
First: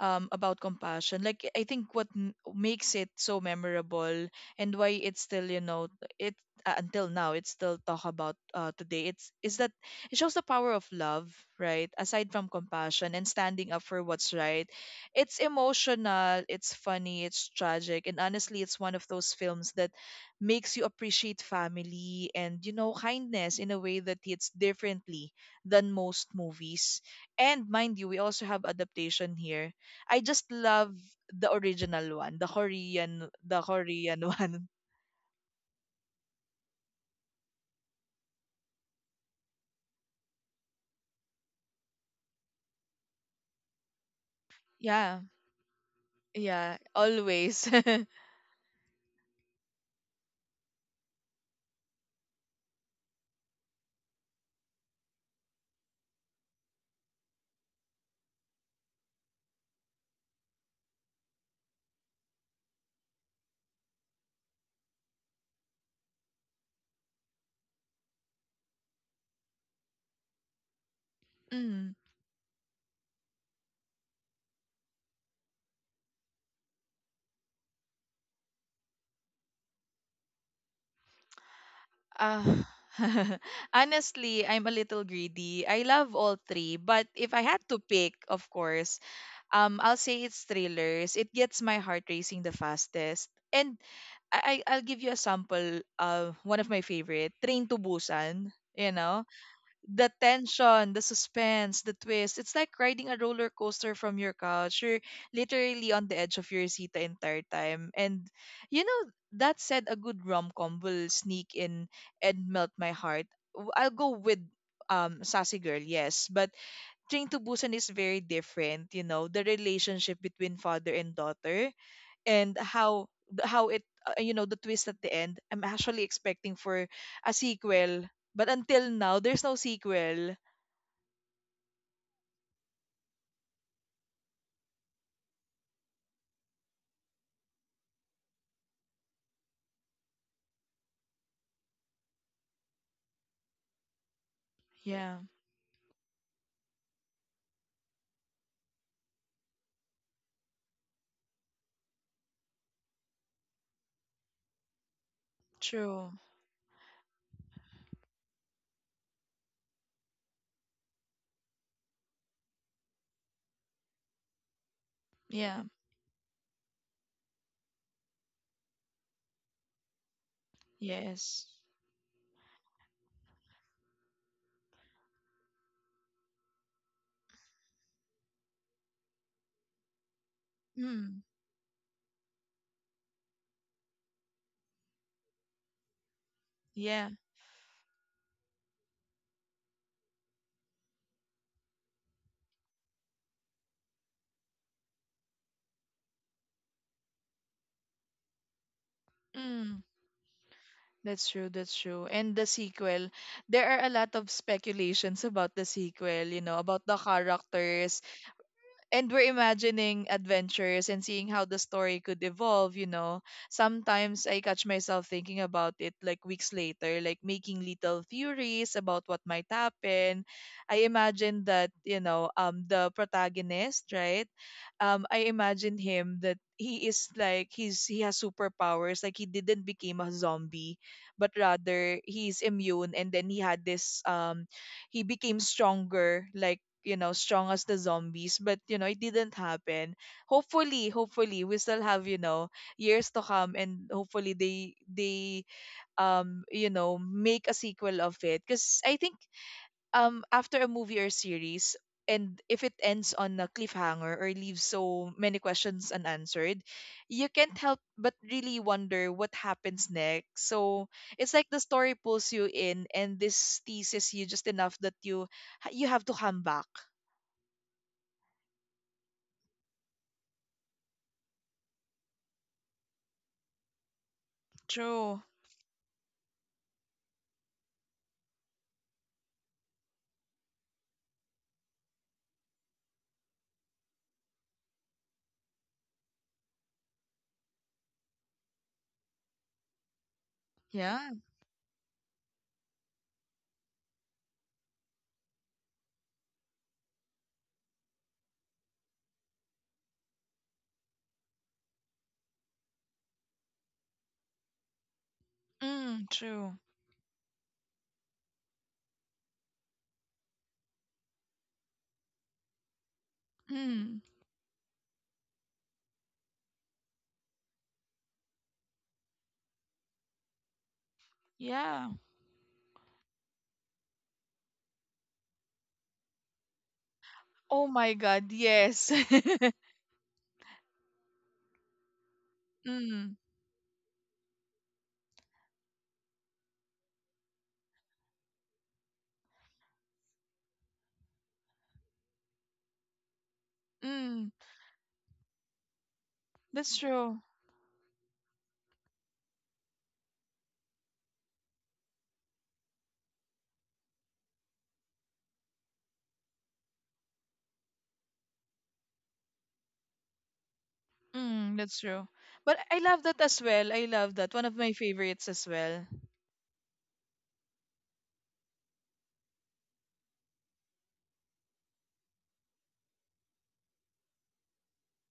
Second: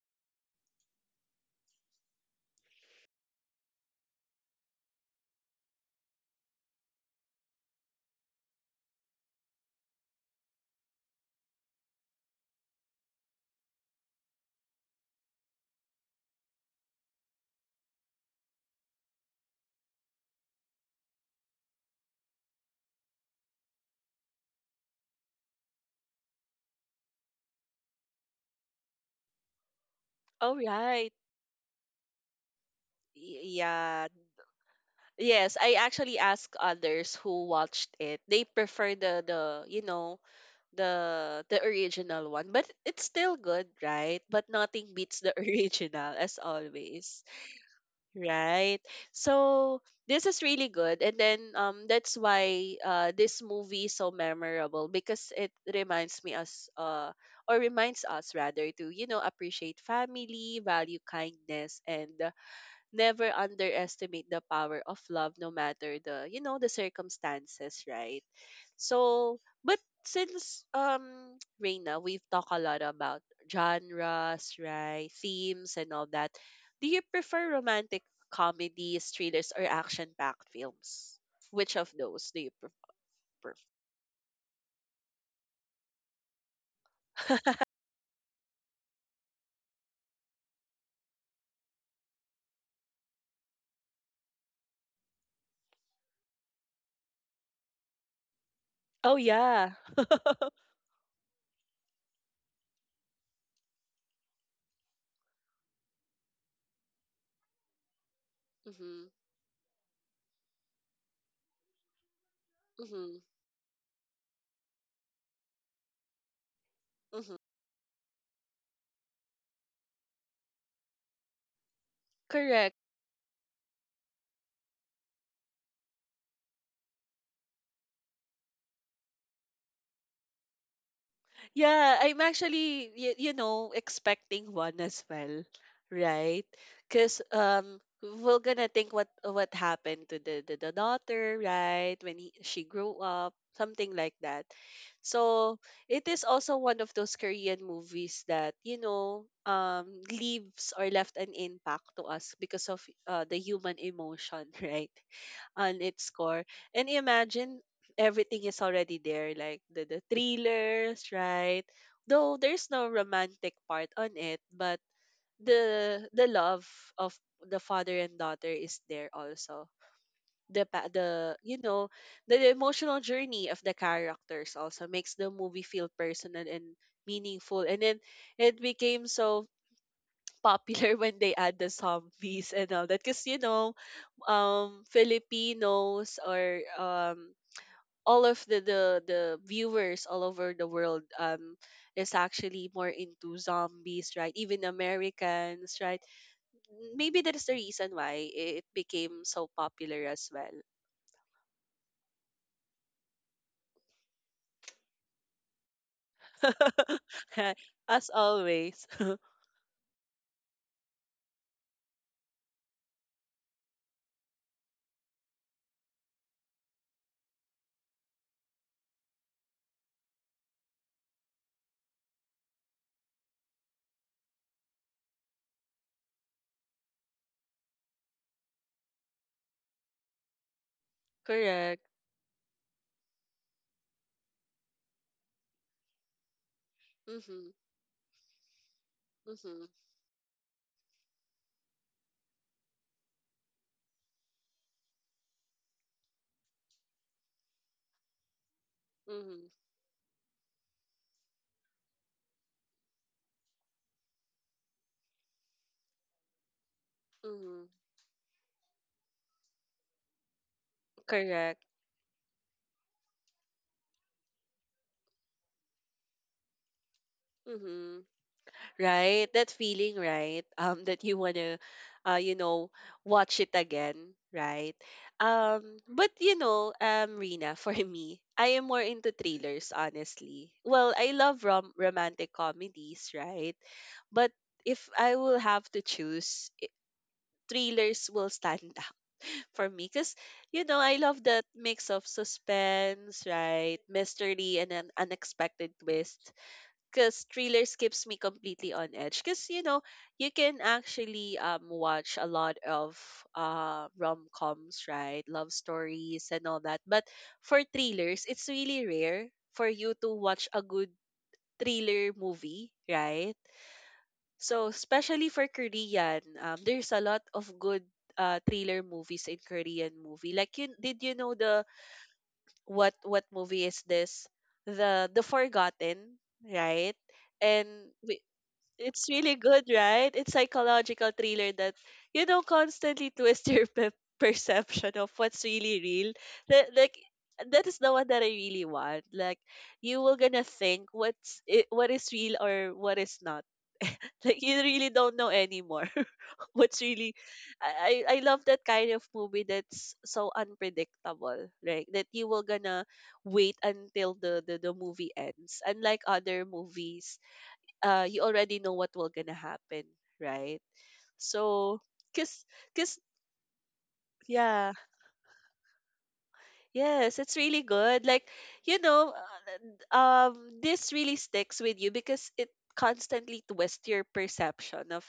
Speaker 2: about compassion. Like I think what makes it so memorable and why it's still, you know, it until now it's still talk about today. It's is that it shows the power of love, right? Aside from compassion and standing up for what's right, it's emotional, it's funny, it's tragic, and honestly, it's one of those films that makes you appreciate family and you know, kindness in a way that hits differently than most movies. And mind you, we also have adaptation here. I just
Speaker 1: All
Speaker 2: love
Speaker 1: right.
Speaker 2: the original one, the Korean, the
Speaker 1: Yeah.
Speaker 2: Korean one.
Speaker 1: Yes, I actually asked others who watched it. They prefer the you know the original one, but it's still good, right? But nothing
Speaker 2: Yeah,
Speaker 1: beats the original as
Speaker 2: yeah,
Speaker 1: always,
Speaker 2: always.
Speaker 1: right? So this is really good, and then that's why this movie is so memorable because it reminds me us or reminds us rather to you know appreciate family, value kindness, and never underestimate the power of love no matter the you know the circumstances, right? So but since
Speaker 2: Mm.
Speaker 1: Reina, we've talked a lot about genres, right? Themes and all that. Do you prefer romantic comedies, thrillers, or action packed films? Which of those do
Speaker 2: uh,
Speaker 1: you prefer?
Speaker 2: honestly, I'm a little greedy, I love all three, but if I had to pick, of course, I'll say it's thrillers. It gets my heart racing the fastest. And I'll give you a sample. One of my favorite, Train to Busan. You
Speaker 1: Oh
Speaker 2: know,
Speaker 1: yeah.
Speaker 2: the tension, the suspense, the twist. It's like riding a roller coaster from your couch. You're literally on the edge of your seat the entire time. And you know,
Speaker 1: Mhm.
Speaker 2: that said, a good rom com will sneak in and melt my
Speaker 1: Mhm.
Speaker 2: heart. I'll go with Sassy Girl, yes, but Train
Speaker 1: Mhm.
Speaker 2: to Busan is very different. The relationship between father and daughter, and
Speaker 1: Correct.
Speaker 2: how it, the twist at the end. I'm actually expecting for a sequel, but until now there's no sequel.
Speaker 1: Yeah, I'm actually, you know, expecting one as well, right? Because we're gonna think what happened to the daughter, right? When she grew up, something like that.
Speaker 2: Yeah.
Speaker 1: So it is also one of those Korean movies that you know leaves or left an impact to us because of the human emotion, right? On its
Speaker 2: True.
Speaker 1: core. And imagine everything is already there, like the thrillers, right? Though there's no romantic part on it, but
Speaker 2: Yeah.
Speaker 1: the love of the father and daughter is there also. The
Speaker 2: Yes.
Speaker 1: you know the emotional journey of the characters also makes the movie feel personal and meaningful. And then it became so popular when
Speaker 2: Mm,
Speaker 1: they add the zombies and all that, because you know Filipinos or
Speaker 2: yeah.
Speaker 1: all of the viewers all over the world is actually more into zombies, right? Even Americans, right? Maybe that's the reason why it became so
Speaker 2: Mm.
Speaker 1: popular as well.
Speaker 2: That's true, that's true. And the sequel, there are a lot of speculations about the sequel, about the characters,
Speaker 1: As always.
Speaker 2: and we're imagining adventures and seeing how the story could evolve. Sometimes I catch myself thinking about it, like, weeks later, like making little theories about what might happen. I imagine that, the protagonist, right? I imagine him that he is like he has superpowers, like he didn't become a zombie, but
Speaker 1: Correct.
Speaker 2: rather he's immune. And then he had this, he became stronger, like strong
Speaker 1: Mhm.
Speaker 2: as the zombies, but it didn't
Speaker 1: Mhm.
Speaker 2: happen. Hopefully, hopefully we still have, years to come, and hopefully they make a sequel of it, because I think
Speaker 1: Mhm.
Speaker 2: after a movie or series, and if it ends on a cliffhanger or leaves so many questions unanswered, you can't
Speaker 1: Mhm.
Speaker 2: help but really wonder what happens next. So it's like the
Speaker 1: Correct.
Speaker 2: story pulls you in, and this thesis you just enough that you you have to come back.
Speaker 1: Mhm. Right? That feeling, right? That you wanna, you know, watch it again, right?
Speaker 2: True.
Speaker 1: But you know, Rina, for me, I am more into thrillers, honestly. Well, I love romantic comedies, right? But if I will have to choose, thrillers will stand out for me because you know I
Speaker 2: Yeah.
Speaker 1: love that mix of suspense, right, mystery, and an unexpected twist because thrillers keeps me completely on edge because you know you can actually watch a lot of rom-coms, right, love
Speaker 2: Mm,
Speaker 1: stories and
Speaker 2: true.
Speaker 1: all that, but for thrillers it's really rare for you to watch a good thriller movie, right?
Speaker 2: Mm,
Speaker 1: So especially for Korean, there's a lot of good thriller movies in Korean movie. Like you did you know the
Speaker 2: yeah.
Speaker 1: what movie is this, the forgotten, right?
Speaker 2: Oh
Speaker 1: And
Speaker 2: my God. Yes.
Speaker 1: it's really good, right? It's psychological thriller that you know constantly
Speaker 2: Mm,
Speaker 1: twists your perception of what's really real. That, like that is the one that I really want. Like you will gonna think what's it, what is real or what is not.
Speaker 2: mm,
Speaker 1: Like you really don't know anymore.
Speaker 2: that's
Speaker 1: What's really,
Speaker 2: true.
Speaker 1: I love that kind of movie that's so unpredictable, right? That you will gonna wait until the movie ends. Unlike other movies, you already know what will gonna happen, right?
Speaker 2: Mm, that's
Speaker 1: So,
Speaker 2: true.
Speaker 1: cause,
Speaker 2: But I
Speaker 1: cause,
Speaker 2: love that as well. I love that. One of my
Speaker 1: yeah.
Speaker 2: favorites as well.
Speaker 1: Yes, it's really good. Like, you know, this really sticks with you because it constantly twists your perception of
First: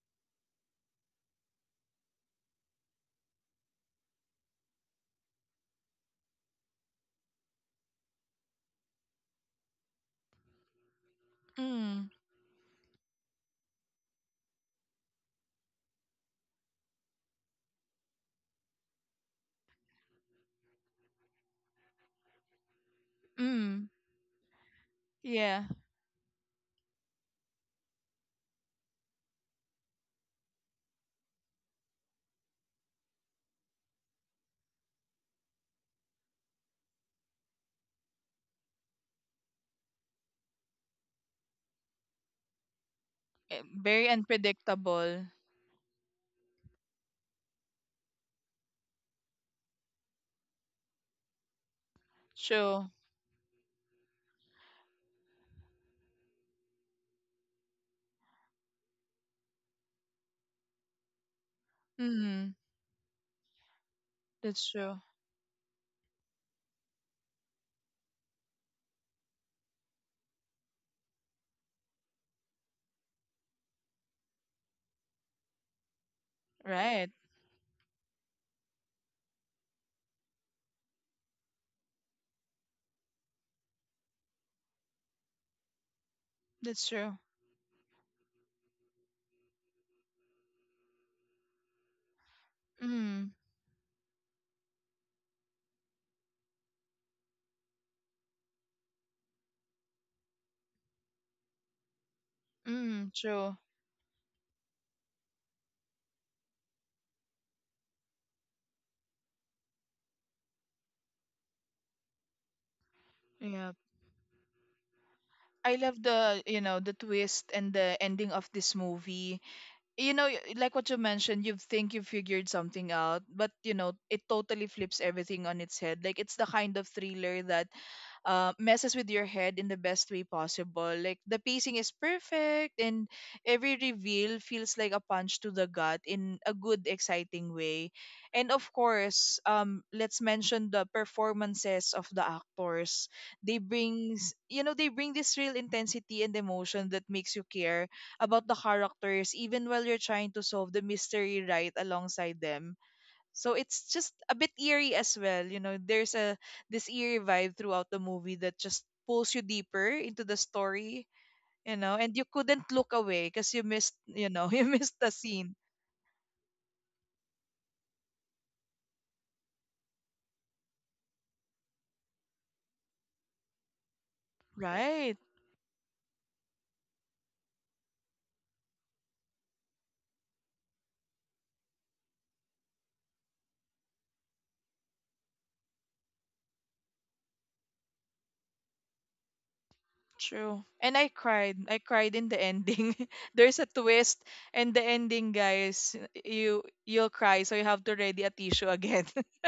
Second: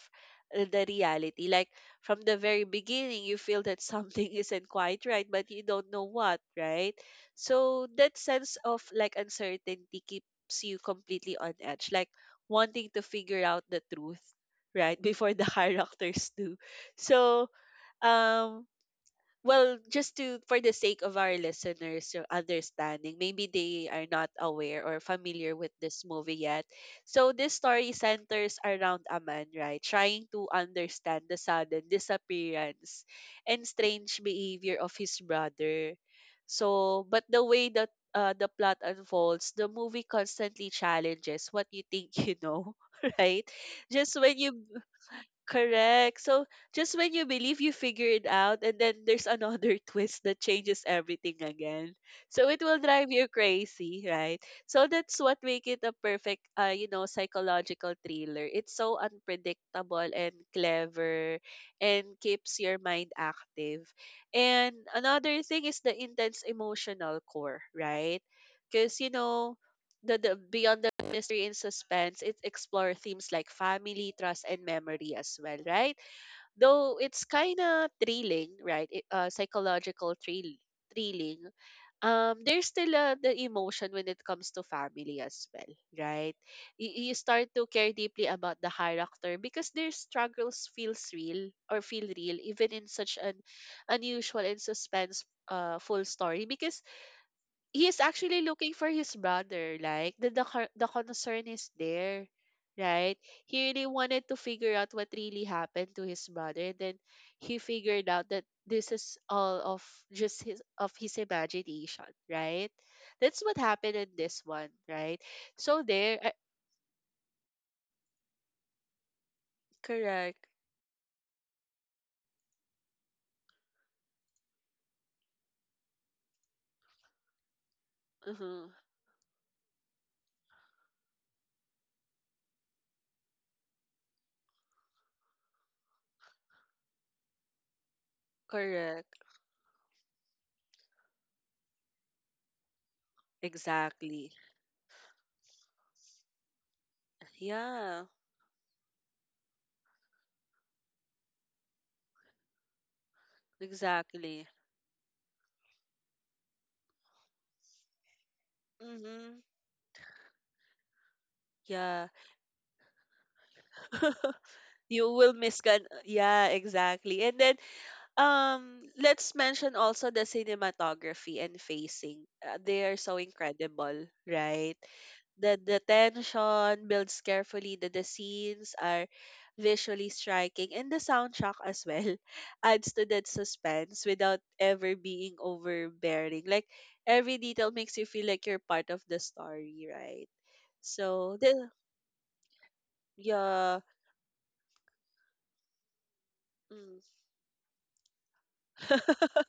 Speaker 1: the reality. Like, from the very beginning, you feel that something isn't quite right, but you don't know what, right? So, that sense of like uncertainty keeps you completely on edge, like
Speaker 2: Mm,
Speaker 1: wanting to figure out the truth, right? Before the characters do. So, um, well, just to for the sake of our listeners, your understanding, maybe
Speaker 2: mm,
Speaker 1: they are not aware or familiar
Speaker 2: yeah.
Speaker 1: with this movie yet. So this story centers around a man, right, trying to understand the sudden disappearance and strange behavior of his brother. So but the way that the plot unfolds, the movie constantly challenges what you think you know, right?
Speaker 2: Very
Speaker 1: just when you
Speaker 2: unpredictable.
Speaker 1: Correct. So just when you believe you figure it out, and then there's another twist that changes everything again. So it will
Speaker 2: True.
Speaker 1: drive you crazy, right? So that's what make it a perfect, you know, psychological thriller. It's so unpredictable and clever, and
Speaker 2: Mm,
Speaker 1: keeps your mind active.
Speaker 2: that's
Speaker 1: And
Speaker 2: true.
Speaker 1: another thing is the intense emotional core, right? Because you know, the beyond the mystery and suspense, it explores themes like family, trust, and memory as well, right? Though
Speaker 2: Right.
Speaker 1: it's kind of thrilling, right? It, psychological thrill, thrilling. There's still the emotion when it comes to family as well, right?
Speaker 2: That's
Speaker 1: You
Speaker 2: true.
Speaker 1: start to care deeply about the character because their struggles feels real or feel real even in such
Speaker 2: Mm,
Speaker 1: an unusual and suspense full story, because he's actually looking for his brother. Like the concern is there,
Speaker 2: mm,
Speaker 1: right?
Speaker 2: true.
Speaker 1: He really wanted to figure out what really happened to his brother. Then he figured out that this is all of just his of his imagination, right? That's what
Speaker 2: Yeah.
Speaker 1: happened in this one, right?
Speaker 2: I
Speaker 1: So
Speaker 2: love
Speaker 1: there,
Speaker 2: the twist and the ending of this movie. you know, y-
Speaker 1: correct,
Speaker 2: like what you mentioned, you think you figured something out, but it totally flips everything on its head. Like it's the kind of thriller that
Speaker 1: uh
Speaker 2: messes with your head in the best way possible. Like the pacing is perfect, and every reveal feels like a punch to the gut in a good, exciting way. And of
Speaker 1: correct,
Speaker 2: course, let's mention the performances of the actors. They
Speaker 1: exactly,
Speaker 2: brings you know they bring this real intensity and emotion that makes you care
Speaker 1: yeah,
Speaker 2: about the characters, even while you're trying to solve the mystery right alongside them. So it's just a
Speaker 1: exactly.
Speaker 2: bit eerie as well. You know, there's a this eerie vibe throughout the movie that just pulls
Speaker 1: Mm-hmm.
Speaker 2: you deeper into the story,
Speaker 1: Yeah.
Speaker 2: and you couldn't look away because you missed, you know, you missed
Speaker 1: you
Speaker 2: the
Speaker 1: will
Speaker 2: scene.
Speaker 1: miss gan, yeah, exactly. And then let's mention also the cinematography and facing. They are so incredible, right?
Speaker 2: Right.
Speaker 1: The tension builds carefully. The scenes are visually striking, and the soundtrack as well adds to that suspense without ever being overbearing. Like every detail makes you feel like you're part of the story, right?
Speaker 2: True. And I
Speaker 1: So the
Speaker 2: cried. I cried in the ending. There's a
Speaker 1: yeah.
Speaker 2: twist and the ending, guys, you'll cry, so you have to ready a tissue
Speaker 1: Mm.
Speaker 2: again.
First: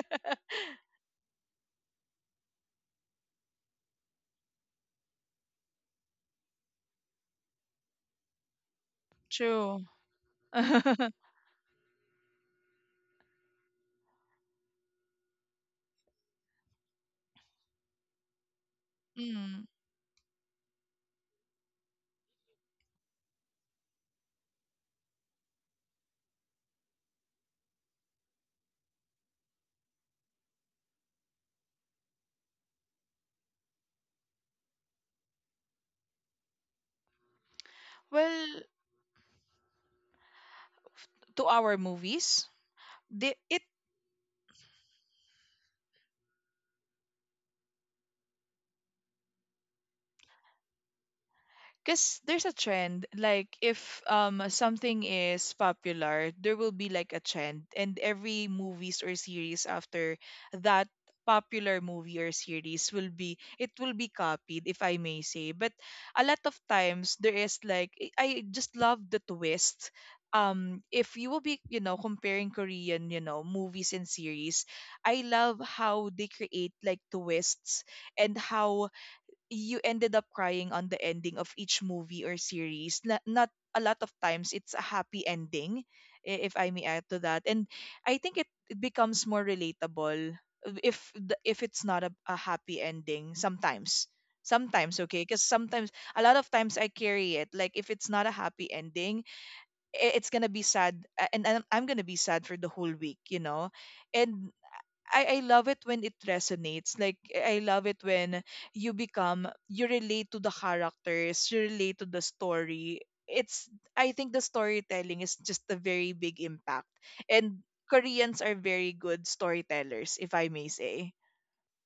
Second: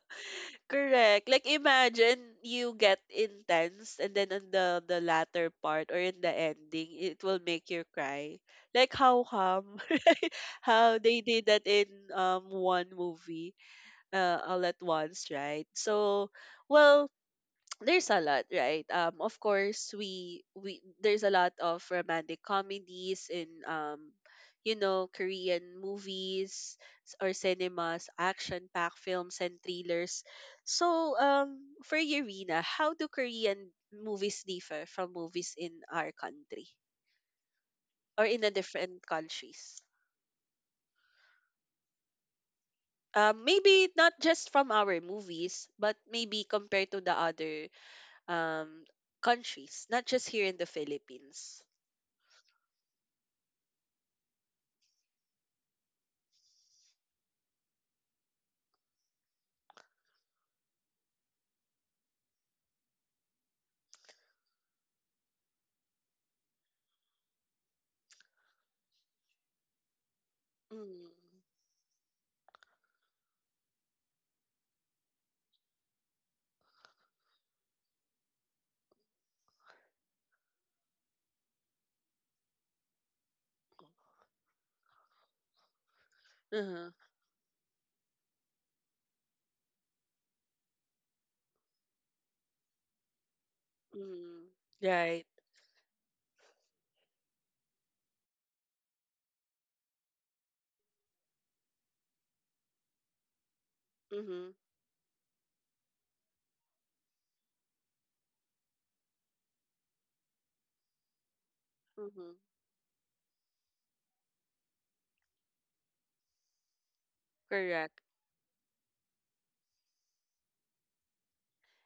Speaker 1: Correct. Like imagine you get intense and then in the latter part or in the ending it will make you cry. Like how
Speaker 2: True.
Speaker 1: come, right? How
Speaker 2: Mm.
Speaker 1: they did that in one movie all at once, right? So well there's a lot, right? Of course we there's a lot of romantic comedies in, you know, Korean movies, or cinemas, action packed films and thrillers. So for you, how do Korean movies differ from movies in our country or in the
Speaker 2: Well,
Speaker 1: different countries?
Speaker 2: to our movies, the, it
Speaker 1: Maybe not just from our movies but maybe compared to the other, um countries, not just here in the Philippines.
Speaker 2: because there's a trend, like if something is popular, there will be like a trend, and every movies or series after that popular movie or series will be it will be copied, if I may say. But a lot of times there is, like, I just love the twist.
Speaker 1: Mm.
Speaker 2: If you will be, comparing Korean, movies and series, I love how they create like twists, and how you ended up crying on the ending of each movie or series. Not a lot of times it's a happy ending, if I may
Speaker 1: Uh-huh.
Speaker 2: add to that. And I think it becomes more relatable if it's not a happy ending sometimes.
Speaker 1: Mm.
Speaker 2: Sometimes, okay,
Speaker 1: Right.
Speaker 2: because sometimes a lot of times I carry it. Like if it's not a happy ending, it's gonna be sad, and I'm gonna be sad for the whole week. And
Speaker 1: Mm-hmm.
Speaker 2: I love it when it resonates. Like I love it when you relate to the characters, you relate to the
Speaker 1: Mm-hmm.
Speaker 2: story. It's I think the storytelling is just a very big impact. And
Speaker 1: Correct.
Speaker 2: Koreans are very good storytellers, if I may say.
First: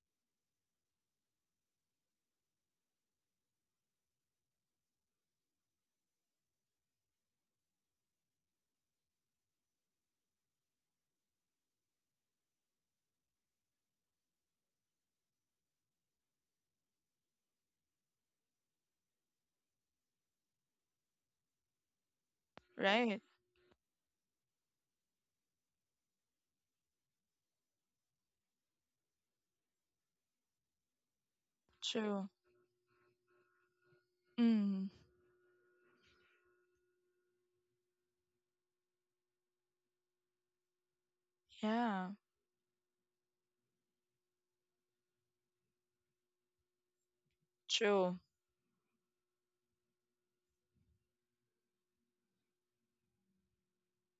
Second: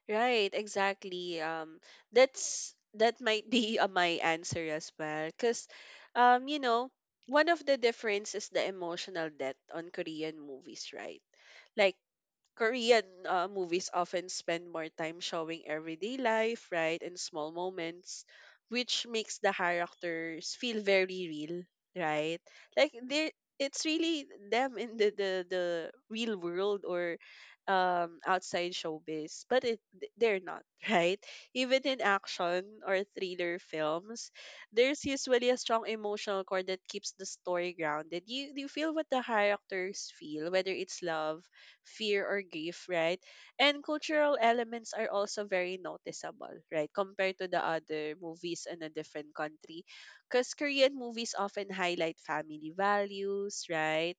Speaker 1: Right, exactly. That's that might be, my answer as well, because, you know, one of the difference is the emotional depth on Korean movies, right? Like Korean, movies often spend more time showing everyday life, right, and small moments, which makes the characters feel very real, right? Like
Speaker 2: Right.
Speaker 1: they, it's really them in the real world or outside showbiz, but they're not, right? Even in
Speaker 2: True.
Speaker 1: action or thriller films,
Speaker 2: Mm.
Speaker 1: there's usually a strong emotional core that keeps the story grounded. You feel what the characters feel, whether it's love,
Speaker 2: Yeah.
Speaker 1: fear or grief, right? And cultural elements are also very noticeable, right? Compared to the other
Speaker 2: True.
Speaker 1: movies in a different country. Because Korean movies often highlight family values, right?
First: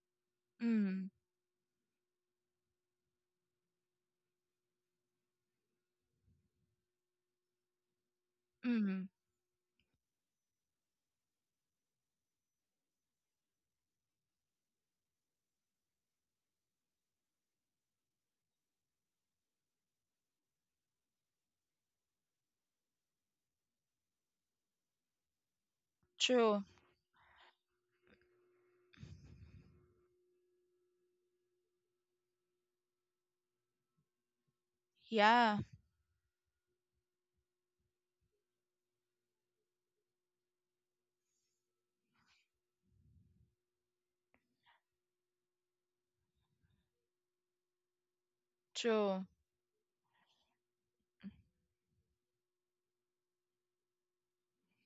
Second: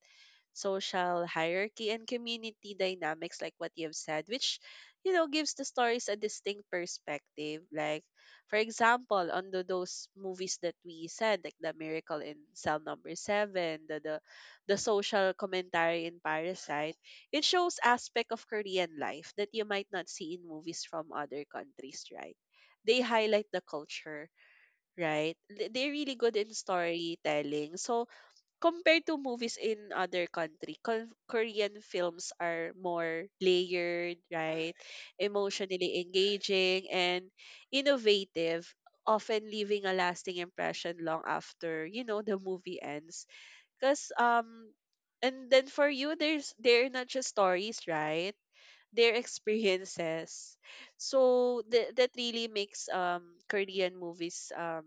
Speaker 2: Mm.
Speaker 1: Social hierarchy and community dynamics, like what you have said, which you know gives the stories a distinct perspective. Like for
Speaker 2: Mm.
Speaker 1: example on those movies that we said, like the Miracle in Cell Number 7, the social commentary in Parasite, it shows aspect of Korean life that you might not see in movies from other countries, right? They highlight the culture, right? They're really good in
Speaker 2: True.
Speaker 1: storytelling. So compared to movies in other country, Korean films are more layered, right?
Speaker 2: Yeah.
Speaker 1: Emotionally engaging and innovative, often leaving a lasting impression long after, you know, the movie ends. Cause and then for you there's they're not just stories, right? They're
Speaker 2: True.
Speaker 1: experiences. So that really makes Korean movies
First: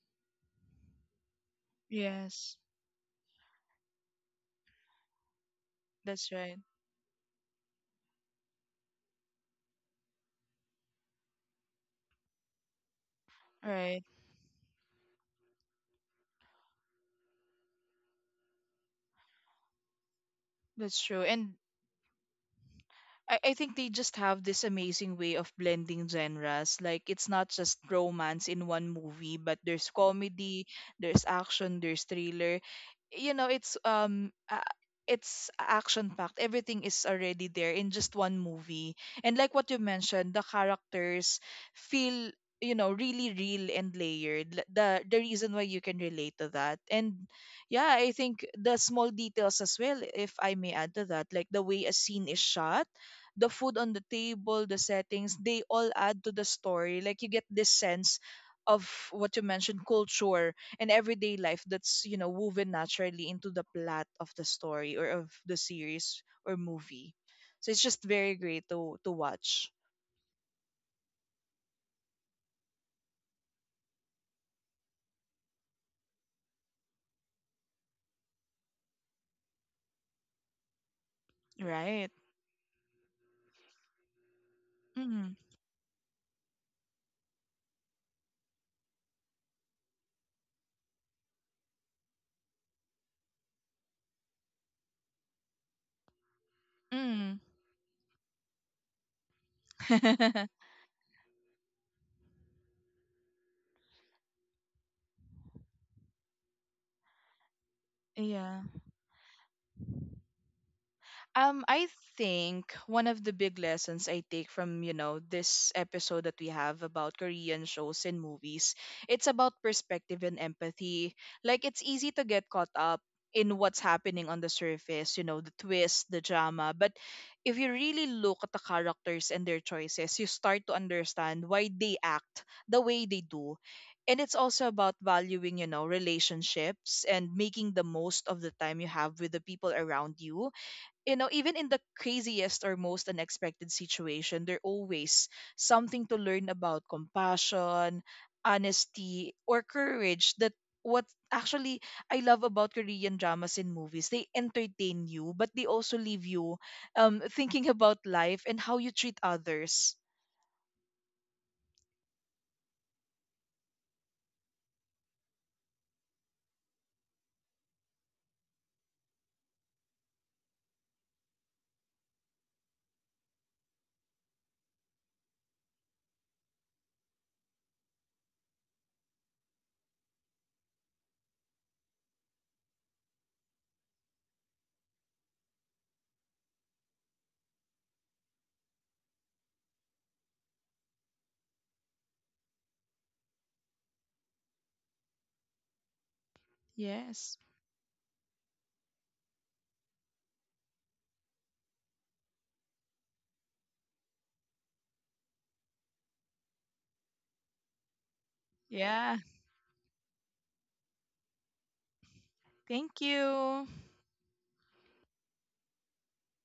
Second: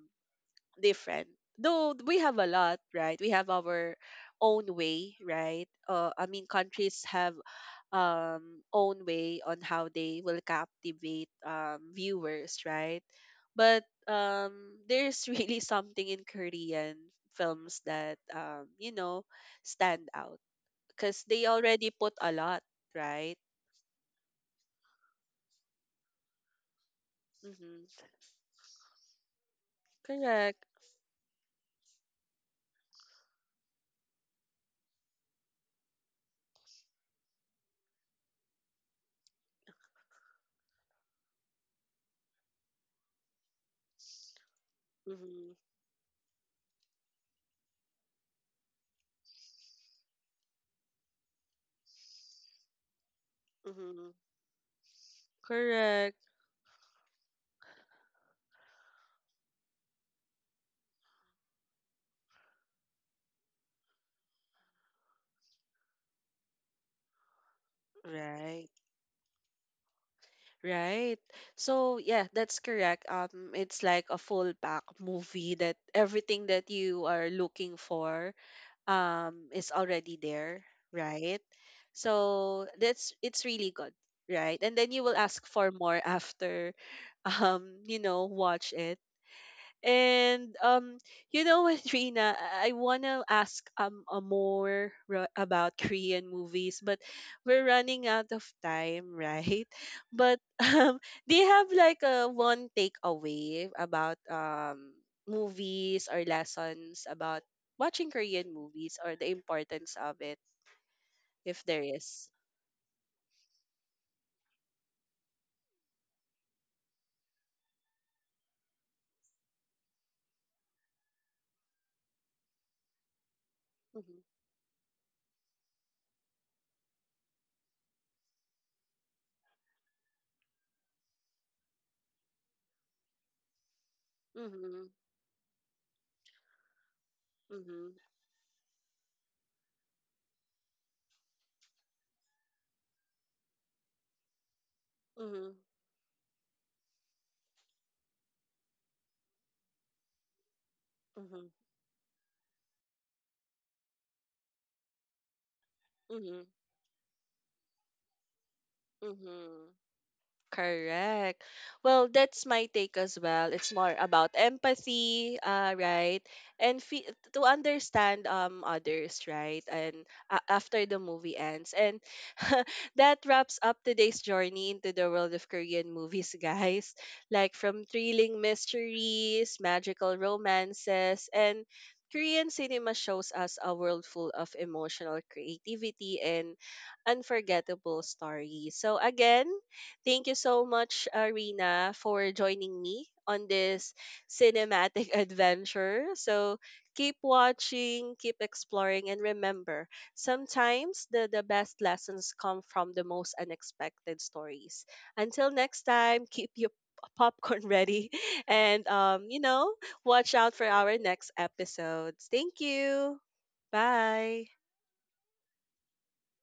Speaker 1: different. Though we have a
Speaker 2: Yes.
Speaker 1: lot, right? We have our own way, right? I
Speaker 2: That's
Speaker 1: mean
Speaker 2: right.
Speaker 1: countries have, um, own way on how they will captivate, viewers, right? But
Speaker 2: Right.
Speaker 1: there's really something in Korean films that, you know, stand out
Speaker 2: That's
Speaker 1: because
Speaker 2: true.
Speaker 1: they
Speaker 2: And
Speaker 1: already put a lot, right?
Speaker 2: I think they just have this amazing way of blending genres. Like it's not just
Speaker 1: Mm-hmm.
Speaker 2: romance in one movie, but there's
Speaker 1: Correct.
Speaker 2: comedy, there's action, there's thriller you know it's um uh, it's action packed, everything is already there in just one movie. And like what you mentioned, the characters feel, really real and layered. The
Speaker 1: Mm-hmm.
Speaker 2: reason why you can relate to that. And yeah, I think the small details as well, if I may add to that, like the way a scene is shot, the food on the
Speaker 1: Mm-hmm.
Speaker 2: table, the settings, they all add
Speaker 1: Correct.
Speaker 2: to the story. Like you get this sense of what you mentioned, culture and everyday life that's woven naturally into the plot of the story or of the series or movie. So it's just very great
Speaker 1: Right.
Speaker 2: to watch.
Speaker 1: Right. So yeah, that's correct. It's like a full pack movie that everything that you are looking for is already there, right?
Speaker 2: Right.
Speaker 1: So that's it's really good, right? And then you will
Speaker 2: Mm,
Speaker 1: ask for more after you know watch it. And you know what, Trina, I want to ask more about Korean movies, but
Speaker 2: mm.
Speaker 1: we're running out of time, right? But do you have like a one takeaway about movies or lessons about watching Korean
Speaker 2: Yeah.
Speaker 1: movies or the importance of it, if there
Speaker 2: I
Speaker 1: is?
Speaker 2: think one of the big lessons I take from, this episode that we have about Korean shows and movies, it's about perspective and empathy. Like it's easy to get caught up in what's happening on
Speaker 1: Mm-hmm.
Speaker 2: the surface, the twist, the drama, but if you really look at the characters and their choices, you start to understand why they act the way they do. And it's also
Speaker 1: Mm-hmm.
Speaker 2: about valuing, relationships and making the
Speaker 1: Mm-hmm.
Speaker 2: most of the time you have with the people around you. Even in the craziest or most unexpected situation, there's always
Speaker 1: Mm-hmm.
Speaker 2: something to learn about compassion, honesty, or courage that what actually I love about Korean dramas and movies: they entertain you, but they also leave
Speaker 1: Mm-hmm.
Speaker 2: you thinking about life and how you treat
Speaker 1: Mm-hmm.
Speaker 2: others.
Speaker 1: Correct. Well, that's my take as well. It's more about empathy, right? And to understand others, right? And a after the movie ends. And that wraps up today's journey into the world of Korean movies, guys. Like from thrilling mysteries, magical romances, and Korean cinema shows us a world full of emotional creativity and unforgettable stories. So again, thank you so much, Rina, for joining me on this cinematic adventure. So keep
Speaker 2: Yes.
Speaker 1: watching, keep exploring, and remember sometimes the best lessons come from the most unexpected stories. Until next time, keep your popcorn ready and,
Speaker 2: Yeah.
Speaker 1: you know, watch out for our next episodes. Thank
Speaker 2: Thank
Speaker 1: you.
Speaker 2: you.
Speaker 1: Bye.